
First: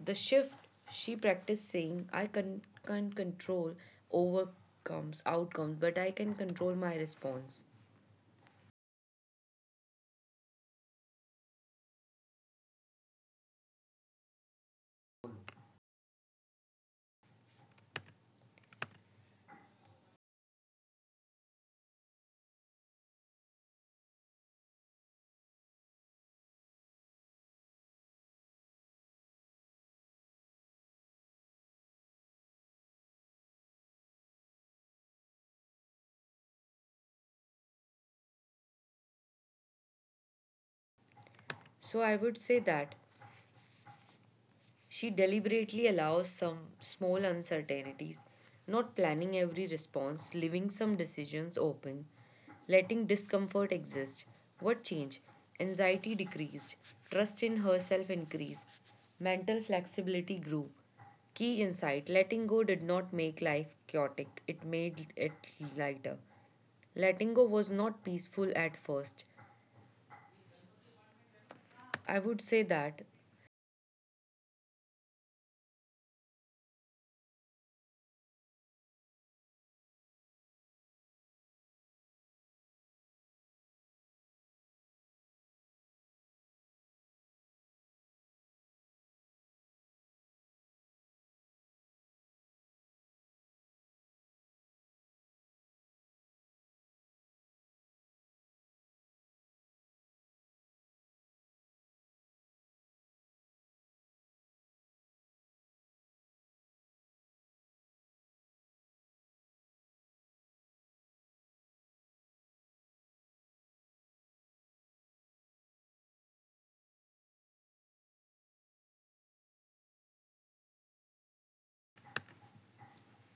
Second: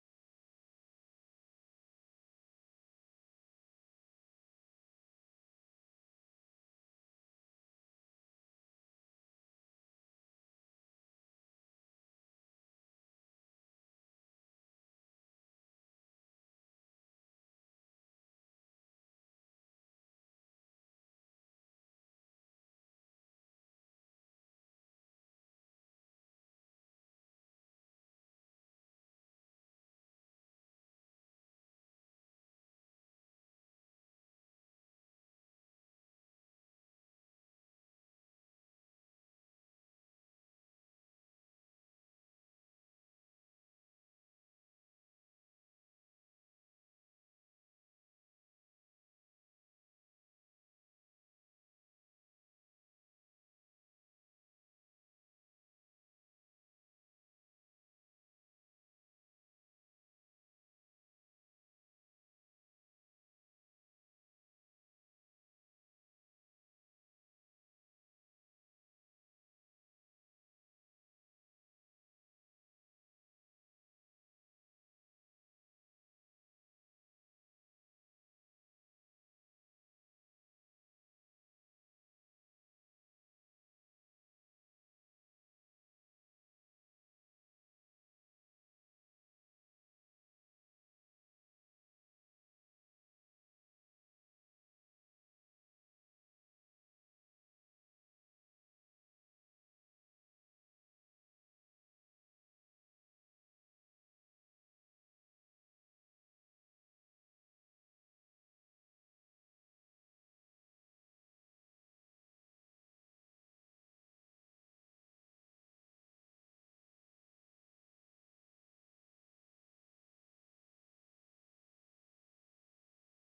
A: The shift, she practiced saying, I can, can't control overcomes, outcomes, but I can control my response. So I would say that she deliberately allows some small uncertainties, not planning every response, leaving some decisions open, letting discomfort exist. What change? Anxiety decreased, trust in herself increased, mental flexibility grew. Key insight, letting go did not make life chaotic, it made it lighter. Letting go was not peaceful at first. I would say that.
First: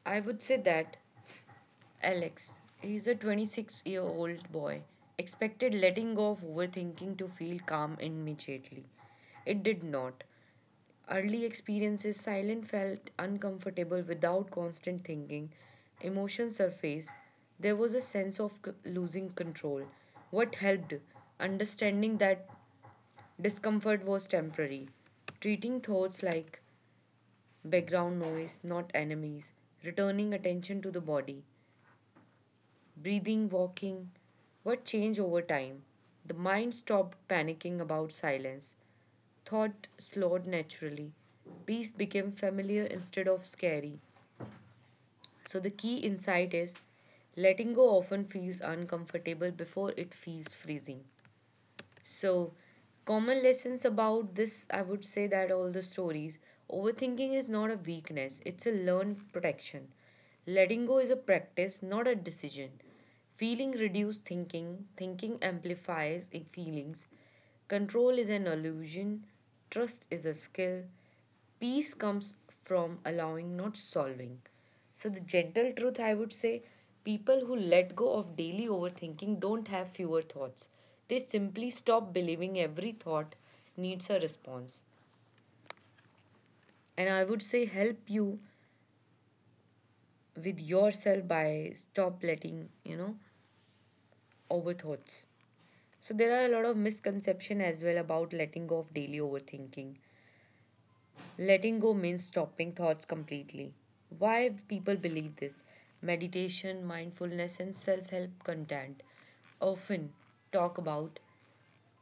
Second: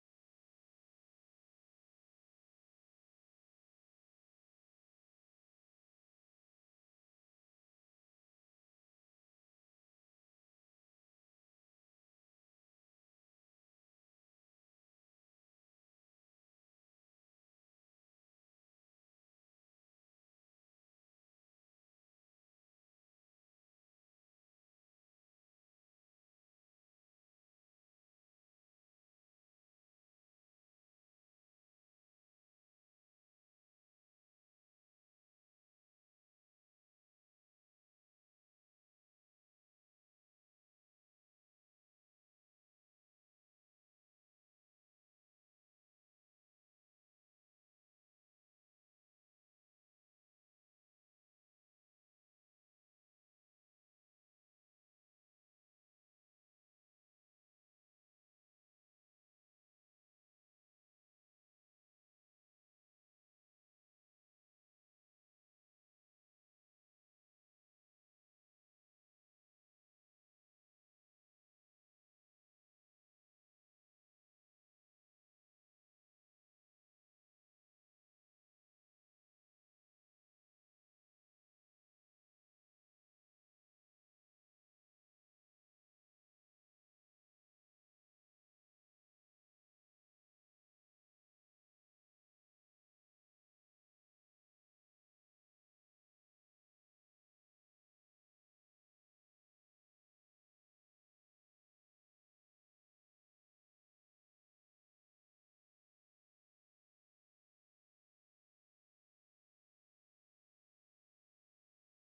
A: I would say that Alex, he's a twenty-six year old boy, expected letting go of overthinking to feel calm immediately. It did not. Early experiences, silent felt uncomfortable without constant thinking. Emotions surfaced. There was a sense of c- losing control. What helped? Understanding that discomfort was temporary. Treating thoughts like background noise, not enemies. Returning attention to the body, breathing, walking. What changed over time? The mind stopped panicking about silence. Thought slowed naturally. Peace became familiar instead of scary. So, the key insight is letting go often feels uncomfortable before it feels freezing. So, common lessons about this, I would say that all the stories. Overthinking is not a weakness, it's a learned protection. Letting go is a practice, not a decision. Feeling reduces thinking, thinking amplifies i- feelings. Control is an illusion, trust is a skill, peace comes from allowing, not solving. So, the gentle truth, I would say, people who let go of daily overthinking don't have fewer thoughts. They simply stop believing every thought needs a response. And I would say help you with yourself by stop letting, you know, overthoughts. So, there are a lot of misconception as well about letting go of daily overthinking. Letting go means stopping thoughts completely. Why people believe this? Meditation, mindfulness, and self help content often talk about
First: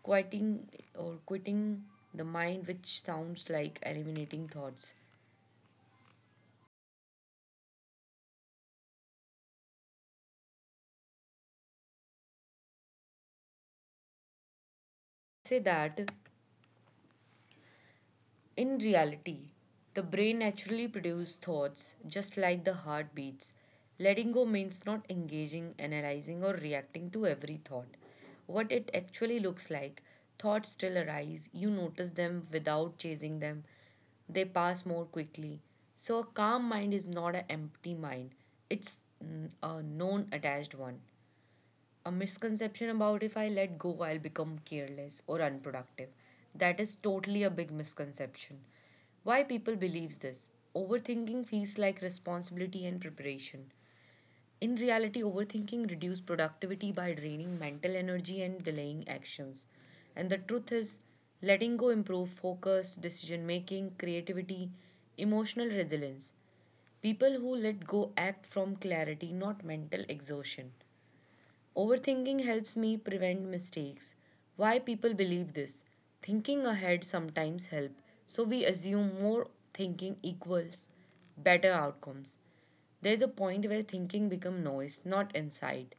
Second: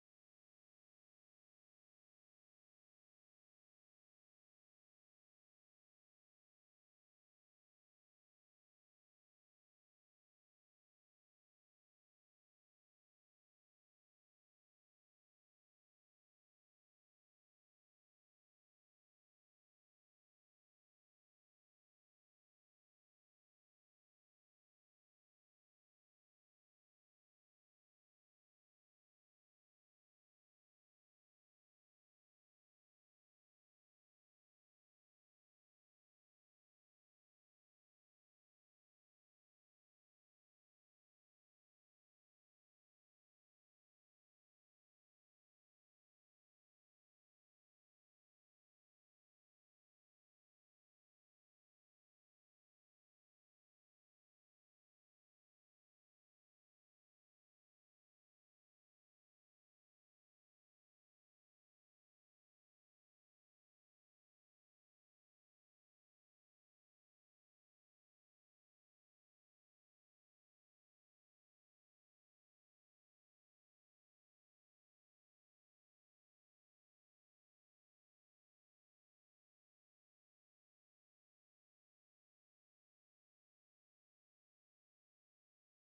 A: quieting or quitting the mind, which sounds like eliminating thoughts. Say that in reality, the brain naturally produces thoughts just like the heart beats. Letting go means not engaging, analyzing, or reacting to every thought. What it actually looks like, thoughts still arise, you notice them without chasing them, they pass more quickly. So, a calm mind is not an empty mind, it's mm, a non attached one, a misconception about if I let go, I'll become careless or unproductive. That is totally a big misconception. Why people believes this? Overthinking feels like responsibility and preparation. In reality, overthinking reduces productivity by draining mental energy and delaying actions. And the truth is, letting go improves focus, decision making, creativity, emotional resilience. People who let go act from clarity, not mental exhaustion. Overthinking helps me prevent mistakes. Why people believe this? Thinking ahead sometimes help. So we assume more thinking equals better outcomes. There's a point where thinking become noise, not insight.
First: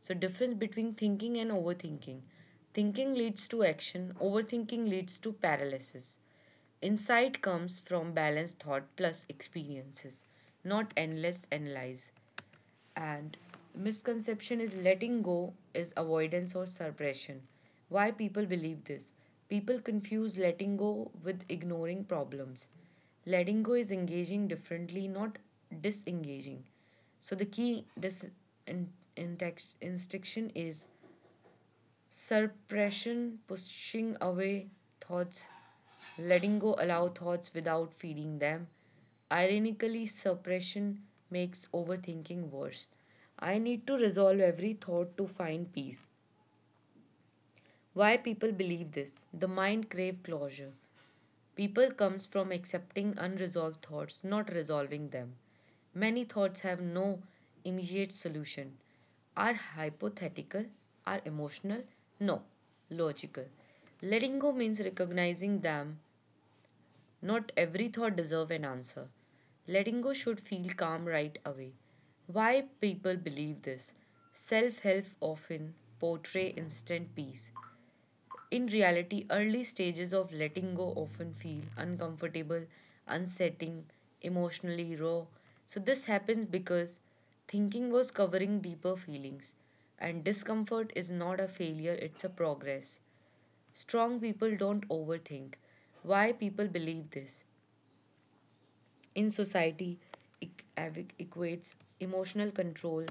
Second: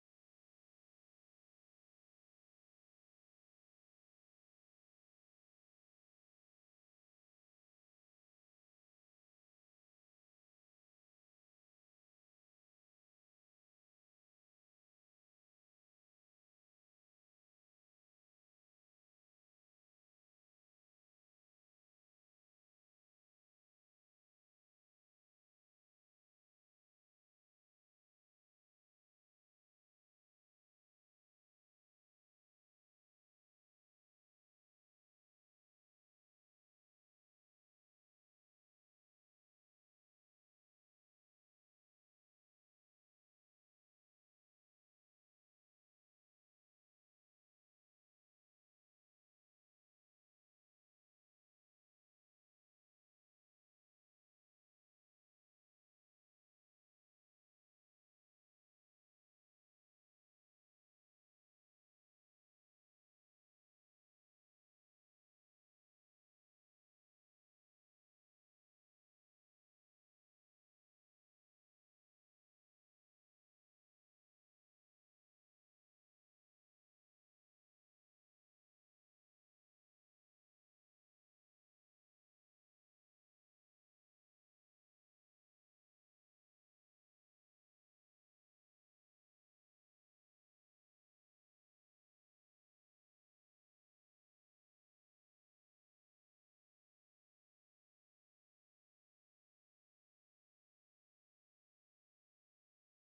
A: So difference between thinking and overthinking. Thinking leads to action, overthinking leads to paralysis. Insight comes from balanced thought plus experiences, not endless analyze. And misconception is letting go is avoidance or suppression. Why people believe this? People confuse letting go with ignoring problems. Letting go is engaging differently, not disengaging. So the key dis- in- intex- instruction is suppression, pushing away thoughts, letting go allow thoughts without feeding them. Ironically, suppression makes overthinking worse. I need to resolve every thought to find peace. Why people believe this? The mind crave closure. People comes from accepting unresolved thoughts, not resolving them. Many thoughts have no immediate solution. Are hypothetical, are emotional? No, logical. Letting go means recognizing them. Not every thought deserve an answer. Letting go should feel calm right away. Why people believe this? Self help often portray instant peace. In reality, early stages of letting go often feel uncomfortable, unsettling, emotionally raw. So, this happens because thinking was covering deeper feelings, and discomfort is not a failure, it's a progress. Strong people don't overthink. Why people believe this? In society, it equates emotional control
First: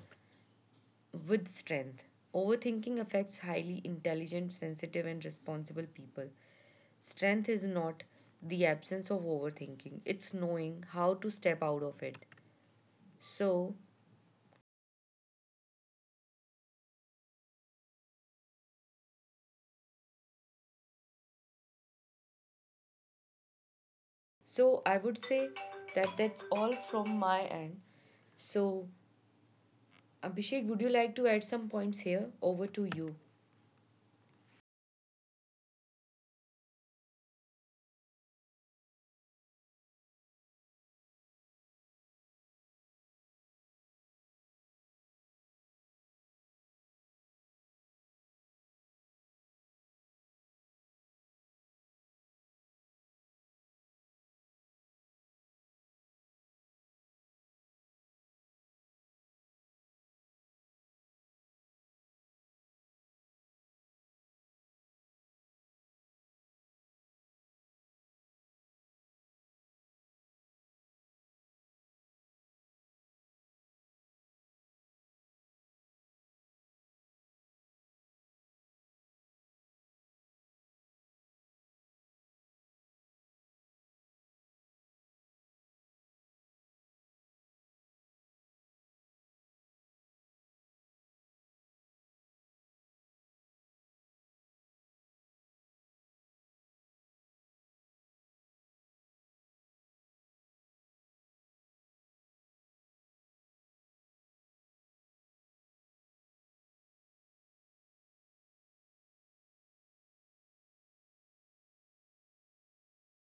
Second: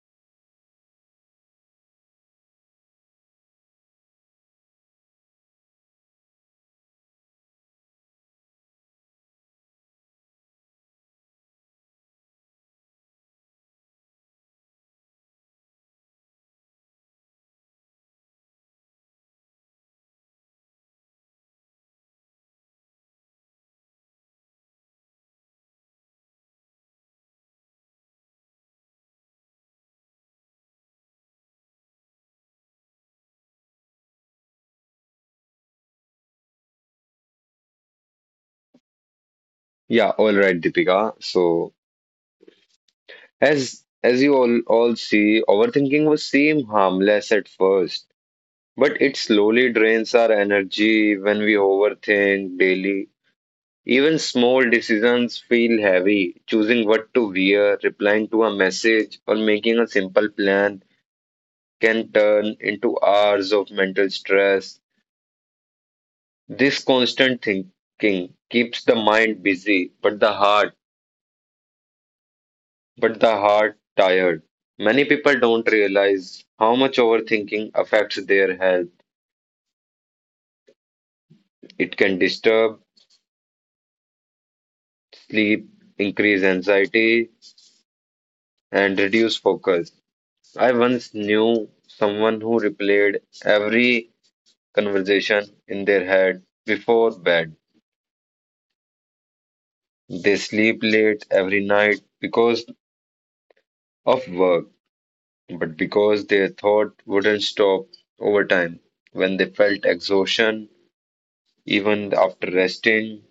A: with strength. Overthinking affects highly intelligent, sensitive, and responsible people. Strength is not the absence of overthinking, it's knowing how to step out of it. So, so I would say that that's all from my end. So, Abhishek, would you like to add some points here? Over to you.
B: Yeah, all right, Deepika. So as as you all all see, overthinking will seem harmless at first, but it slowly drains our energy when we overthink daily. Even small decisions feel heavy. Choosing what to wear, replying to a message, or making a simple plan can turn into hours of mental stress. This constant thinking keeps the mind busy, but the heart, but the heart tired. Many people don't realize how much overthinking affects their health. It can disturb sleep, increase anxiety, and reduce focus. I once knew someone who replayed every conversation in their head before bed. They sleep late every night because of work, but because their thought wouldn't stop over time. When they felt exhaustion, even after resting,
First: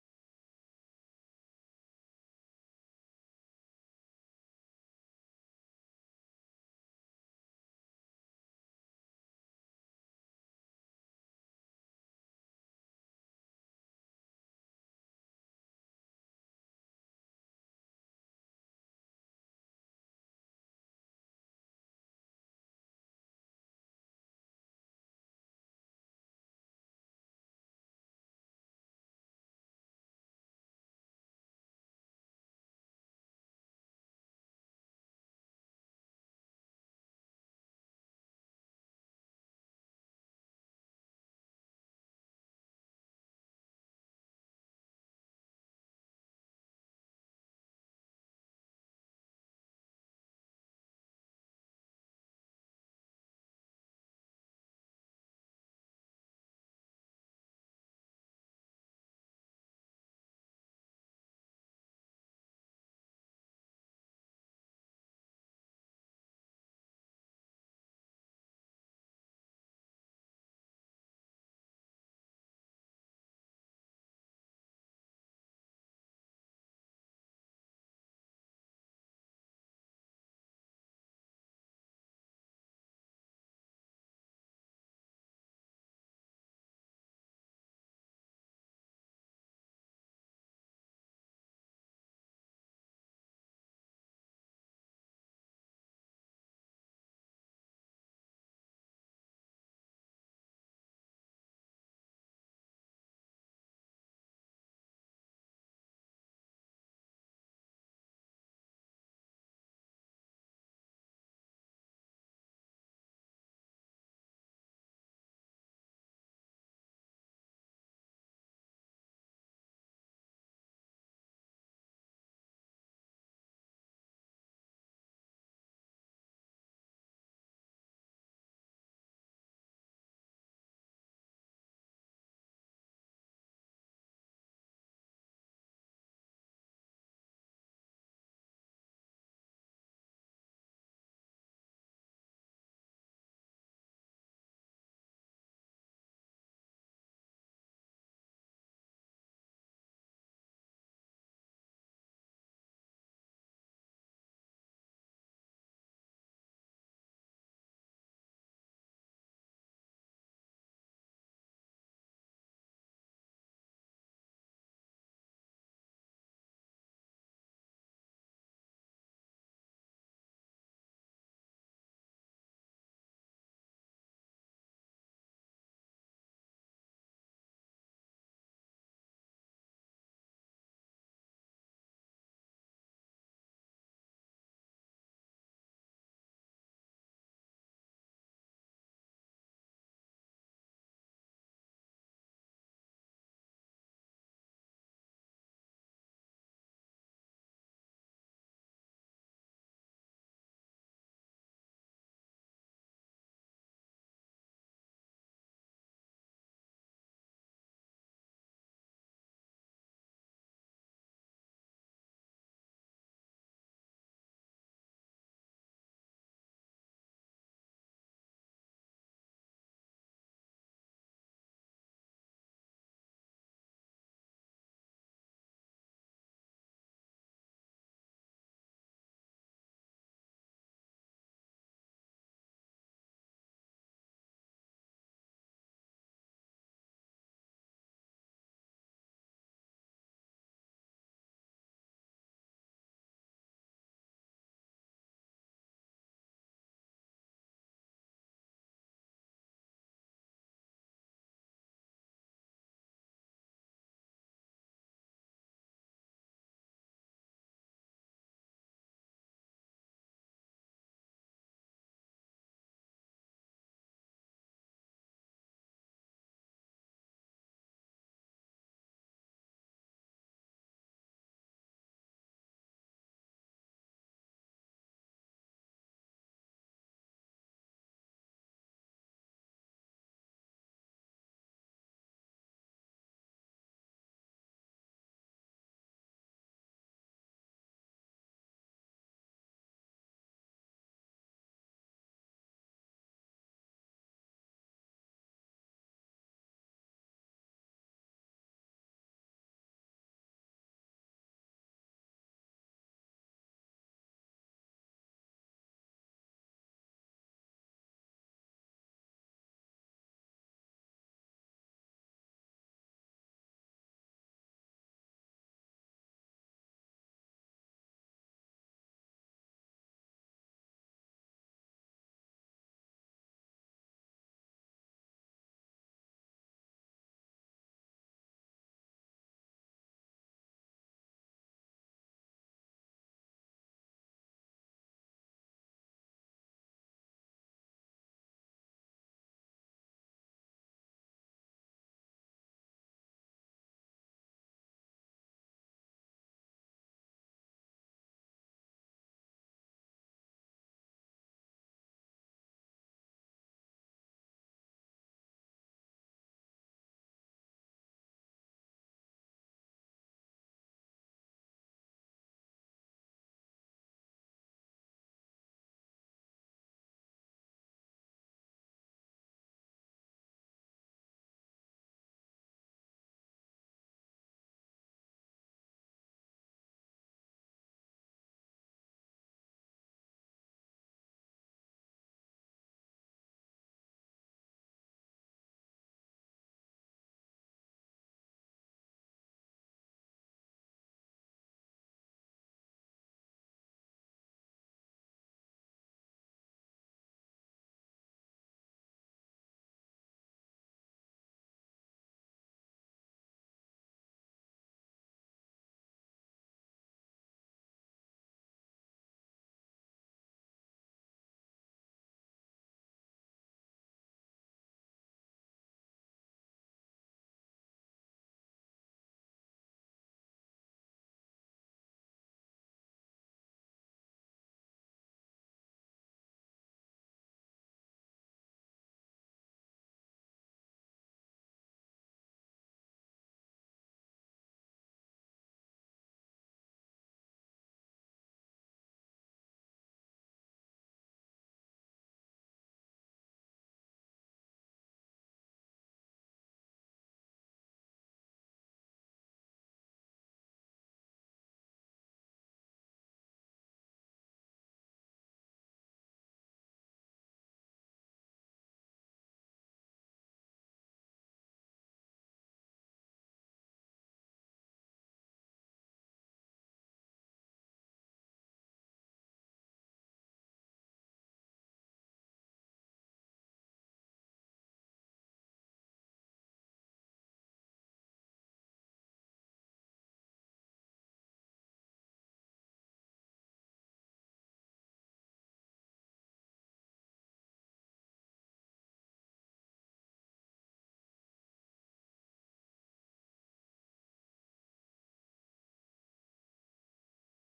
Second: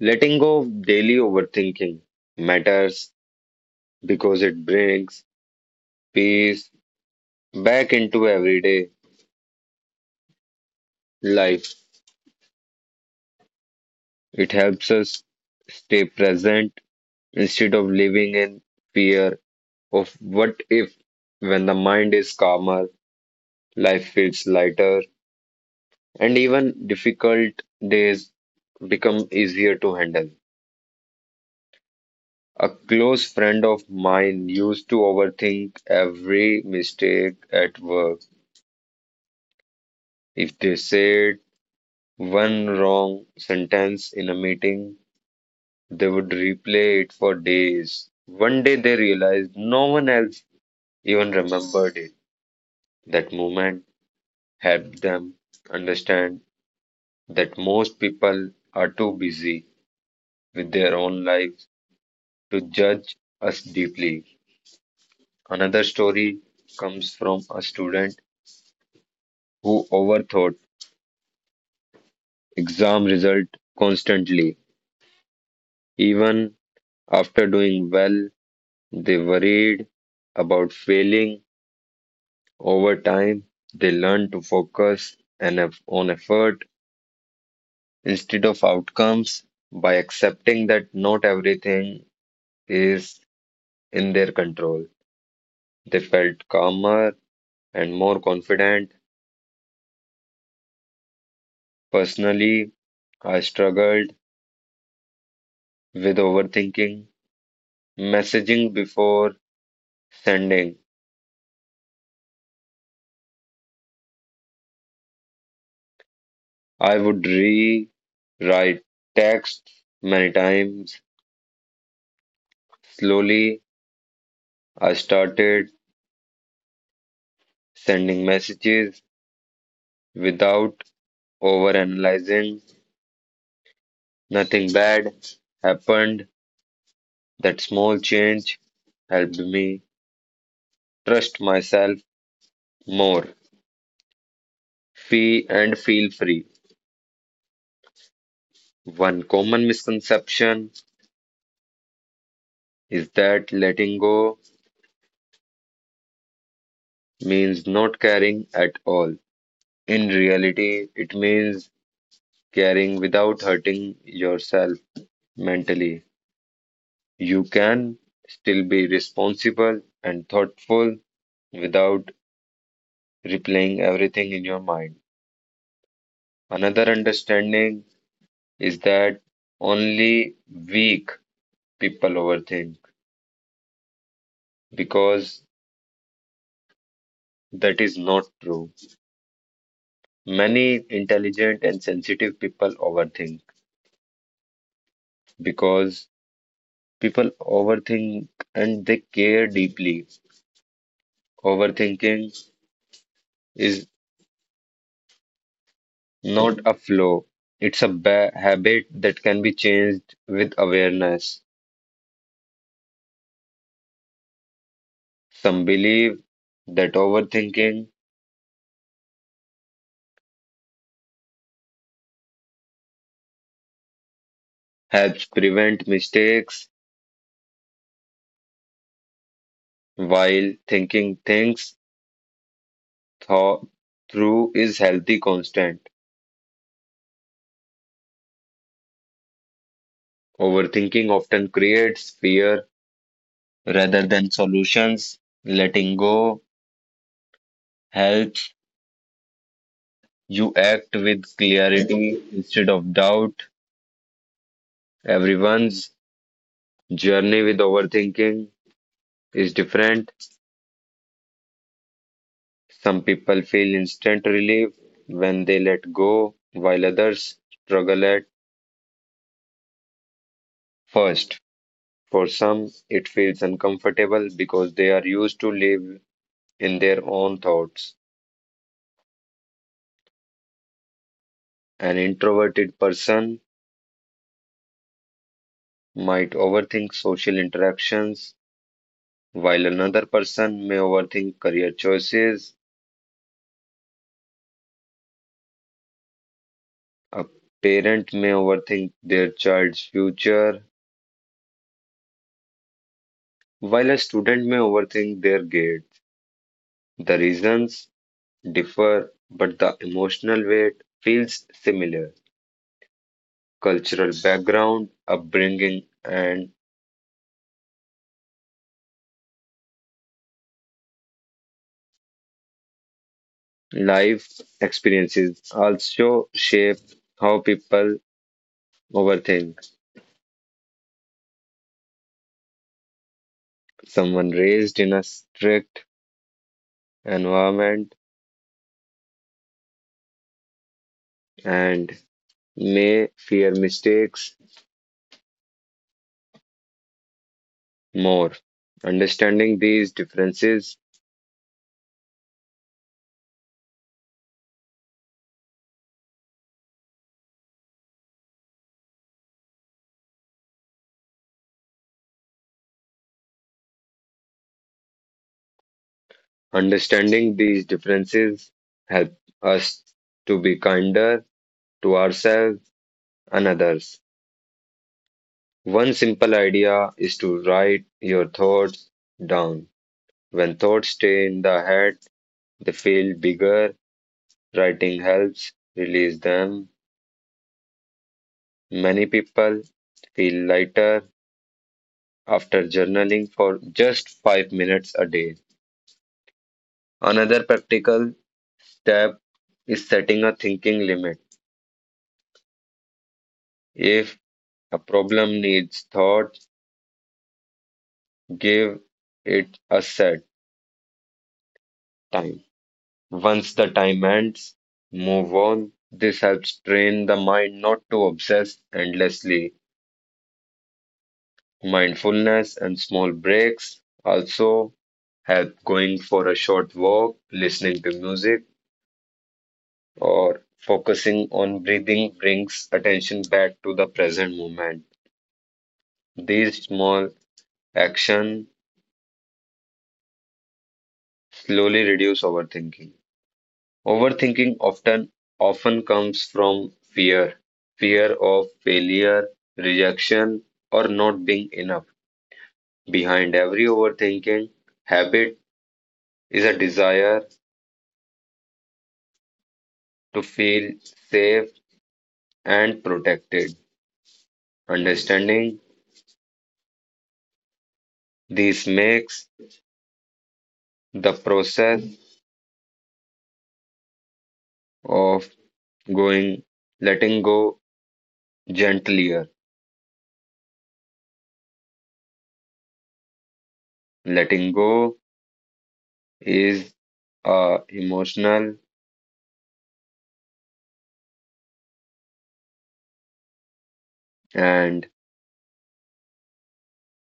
B: letting go of daily overthinking matters because it brings peace back into everyday life. It helps us stay present instead of living in fear of what if when the mind is calmer, life feels lighter, and even difficult days become easier to handle. A close friend of mine used to overthink every mistake at work. If they said one wrong sentence in a meeting, they would replay it for days. One day they realized no one else even remembered it. That moment helped them understand that most people are too busy with their own lives to judge us deeply. Another story comes from a student who overthought exam result constantly. Even after doing well, they worried about failing. Over time, they learned to focus and eff- on effort instead of outcomes by accepting that not everything is in their control. They felt calmer and more confident. Personally, I struggled with overthinking, messaging before sending. I would rewrite texts many times. Slowly, I started sending messages without overanalyzing. Nothing bad happened. That small change helped me trust myself more. Fee and feel free. One common misconception is that letting go means not caring at all. In reality, it means caring without hurting yourself mentally. You can still be responsible and thoughtful without replaying everything in your mind. Another understanding is that only weak people overthink because that is not true. Many intelligent and sensitive people overthink because people overthink and they care deeply. Overthinking is not a flaw, it's a ba habit that can be changed with awareness. Some believe that overthinking helps prevent mistakes, while thinking things thought through is healthy constant. Overthinking often creates fear rather than solutions. Letting go helps you act with clarity instead of doubt. Everyone's journey with overthinking is different. Some people feel instant relief when they let go, while others struggle at first. For some, it feels uncomfortable because they are used to live in their own thoughts. An introverted person might overthink social interactions, while another person may overthink career choices. A parent may overthink their child's future, while a student may overthink their grades. The reasons differ, but the emotional weight feels similar. Cultural background, upbringing, and life experiences also shape how people overthink. Someone raised in a strict environment and may fear mistakes more. Understanding these differences Understanding these differences help us to be kinder to ourselves and others. One simple idea is to write your thoughts down. When thoughts stay in the head, they feel bigger. Writing helps release them. Many people feel lighter after journaling for just five minutes a day. Another practical step is setting a thinking limit. If a problem needs thought, give it a set time. Once the time ends, move on. This helps train the mind not to obsess endlessly. Mindfulness and small breaks also help going for a short walk, listening to music, or focusing on breathing brings attention back to the present moment. These small actions slowly reduce overthinking. Overthinking often often comes from fear, fear of failure, rejection, or not being enough. Behind every overthinking habit is a desire to feel safe and protected. Understanding this makes the process of going, letting go gentler. Letting go is uh, emotional and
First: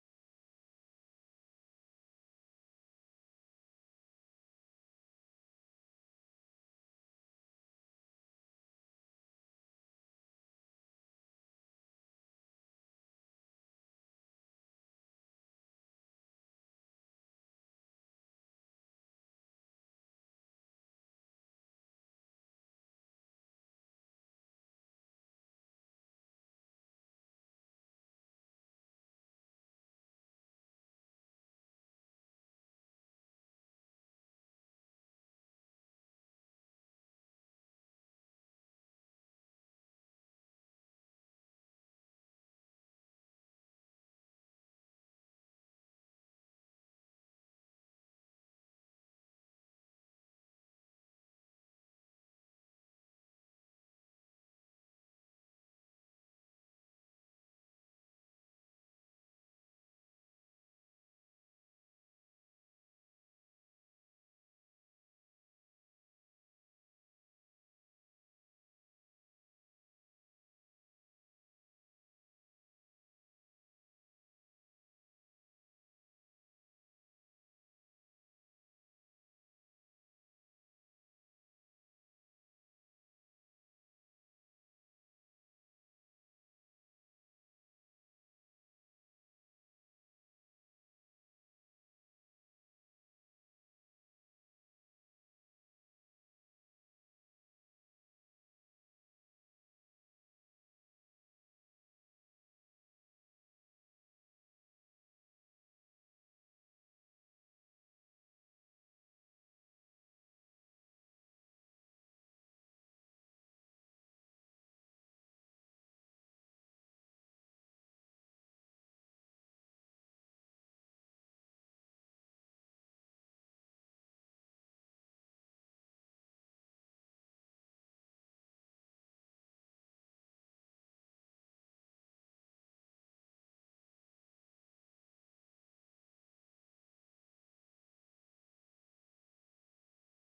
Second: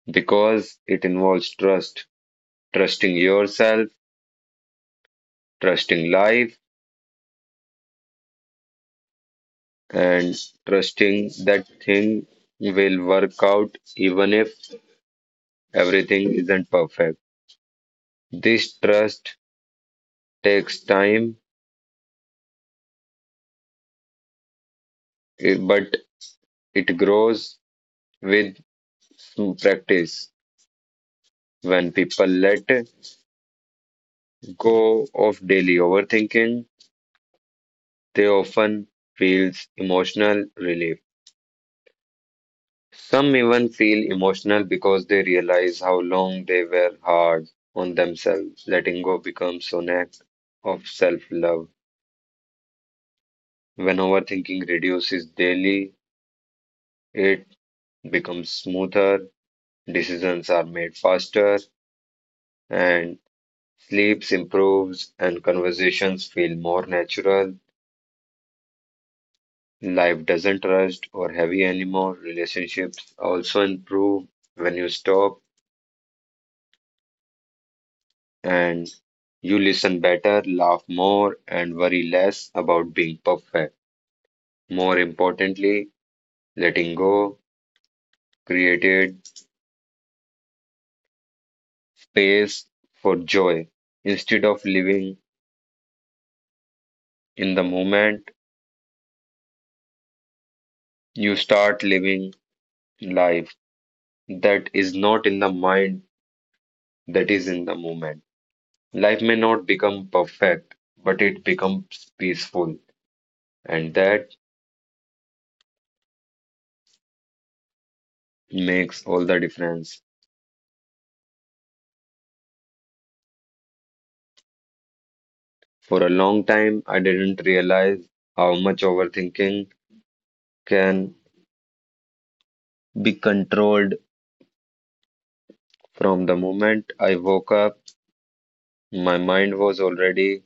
B: because it involves trust trusting yourself, trusting life, and trusting that thing will work out even if everything isn't perfect. This trust takes time, eh, but it grows with practice. When people let go of daily overthinking, they often feel emotional relief. Some even feel emotional because they realize how long they were hard on themselves. Letting go becomes an act of self love. When overthinking reduces daily, it becomes smoother, decisions are made faster, and sleeps improves, and conversations feel more natural. Life doesn't rush or heavy anymore. Relationships also improve when you stop and you listen better, laugh more, and worry less about being perfect. More importantly, letting go created space for joy. Instead of living in the moment, you start living life that is not in the mind, that is in the moment. Life may not become perfect, but it becomes peaceful, and that makes all the difference. For a long time, I didn't realize how much overthinking can be controlled from the moment I woke up. My mind was already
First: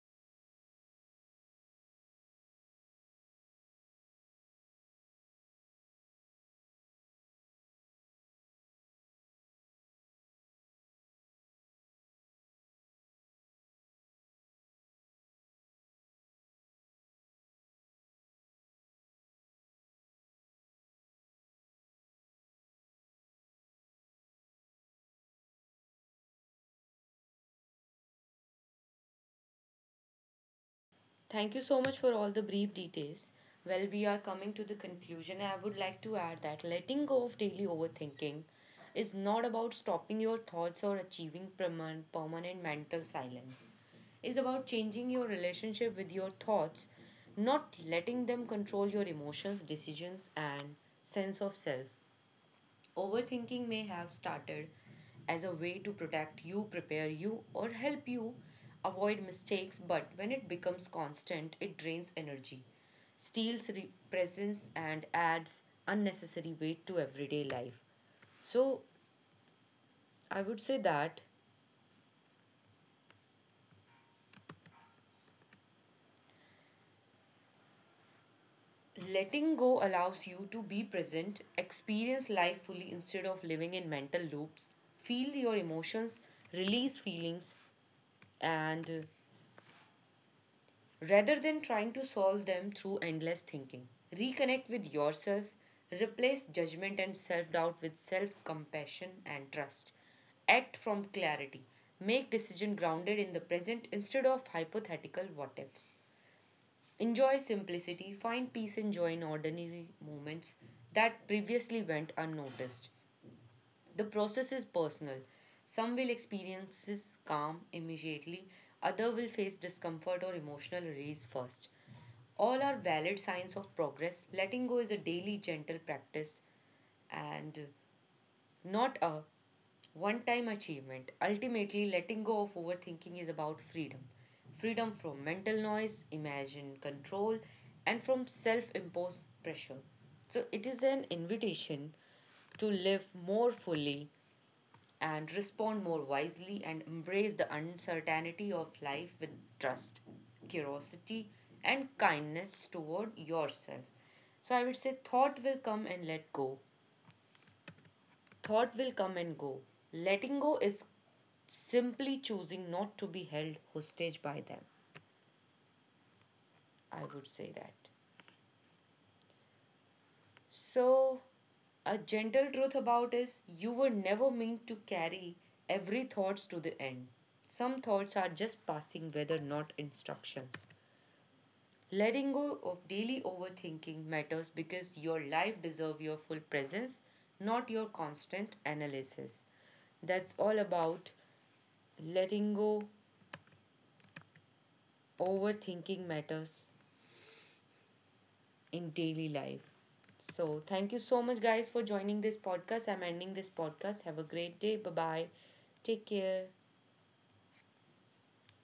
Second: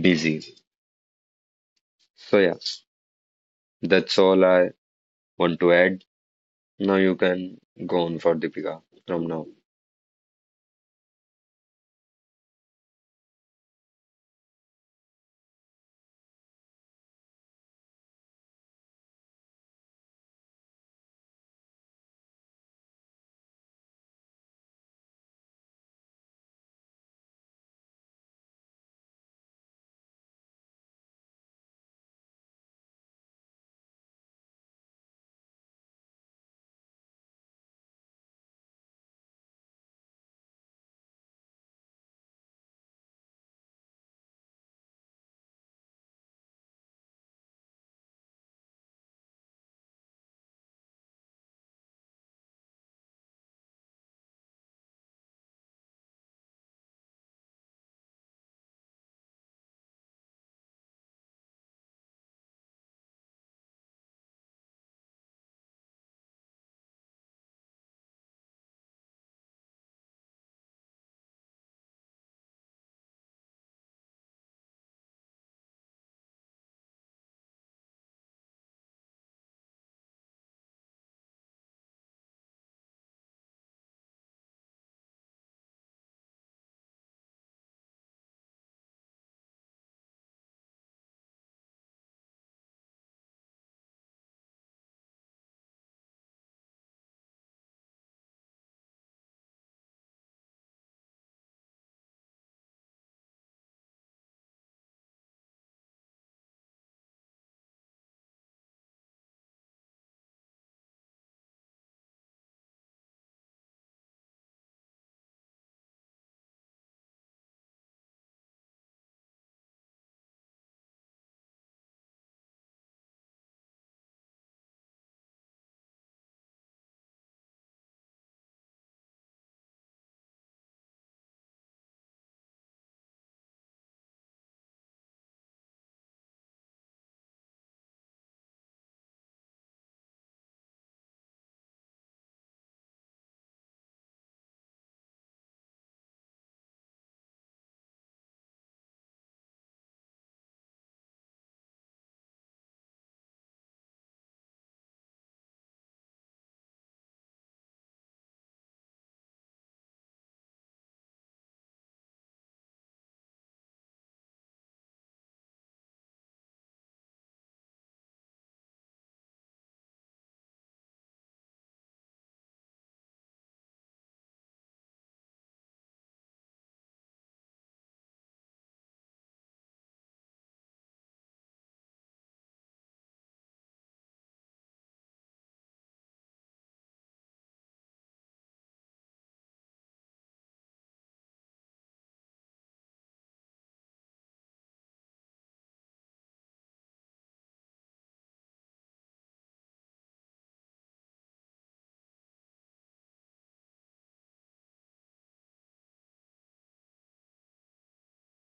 B: busy. So, yeah, that's all I want to add. Now you can go on for Deepika from now.
A: Thank you so much for all the brief details. Well, we are coming to the conclusion. I would like to add that letting go of daily overthinking is not about stopping your thoughts or achieving perman- permanent mental silence. It's about changing your relationship with your thoughts, not letting them control your emotions, decisions, and sense of self. Overthinking may have started as a way to protect you, prepare you, or help you avoid mistakes, but when it becomes constant, it drains energy, steals re- presence, and adds unnecessary weight to everyday life. So, I would say that letting go allows you to be present, experience life fully instead of living in mental loops, feel your emotions, release feelings, and rather than trying to solve them through endless thinking. Reconnect with yourself, replace judgment and self doubt with self compassion and trust. Act from clarity, make decision grounded in the present instead of hypothetical what ifs. Enjoy simplicity, find peace and joy in ordinary moments that previously went unnoticed. The process is personal. Some will experience this calm immediately, others will face discomfort or emotional release first. All are valid signs of progress. Letting go is a daily gentle practice and not a one time achievement. Ultimately, letting go of overthinking is about freedom, freedom from mental noise, imagined control, and from self imposed pressure. So, it is an invitation to live more fully and respond more wisely and embrace the uncertainty of life with trust, curiosity, and kindness toward yourself. So I would say thought will come and let go. Thought will come and go. Letting go is simply choosing not to be held hostage by them. I would say that. So, a gentle truth about is you were never meant to carry every thoughts to the end. Some thoughts are just passing whether not instructions. Letting go of daily overthinking matters because your life deserves your full presence, not your constant analysis. That's all about letting go overthinking matters. In daily life. So, thank you so much, guys, for joining this podcast. I'm ending this podcast. Have a great day. Bye bye. Take care.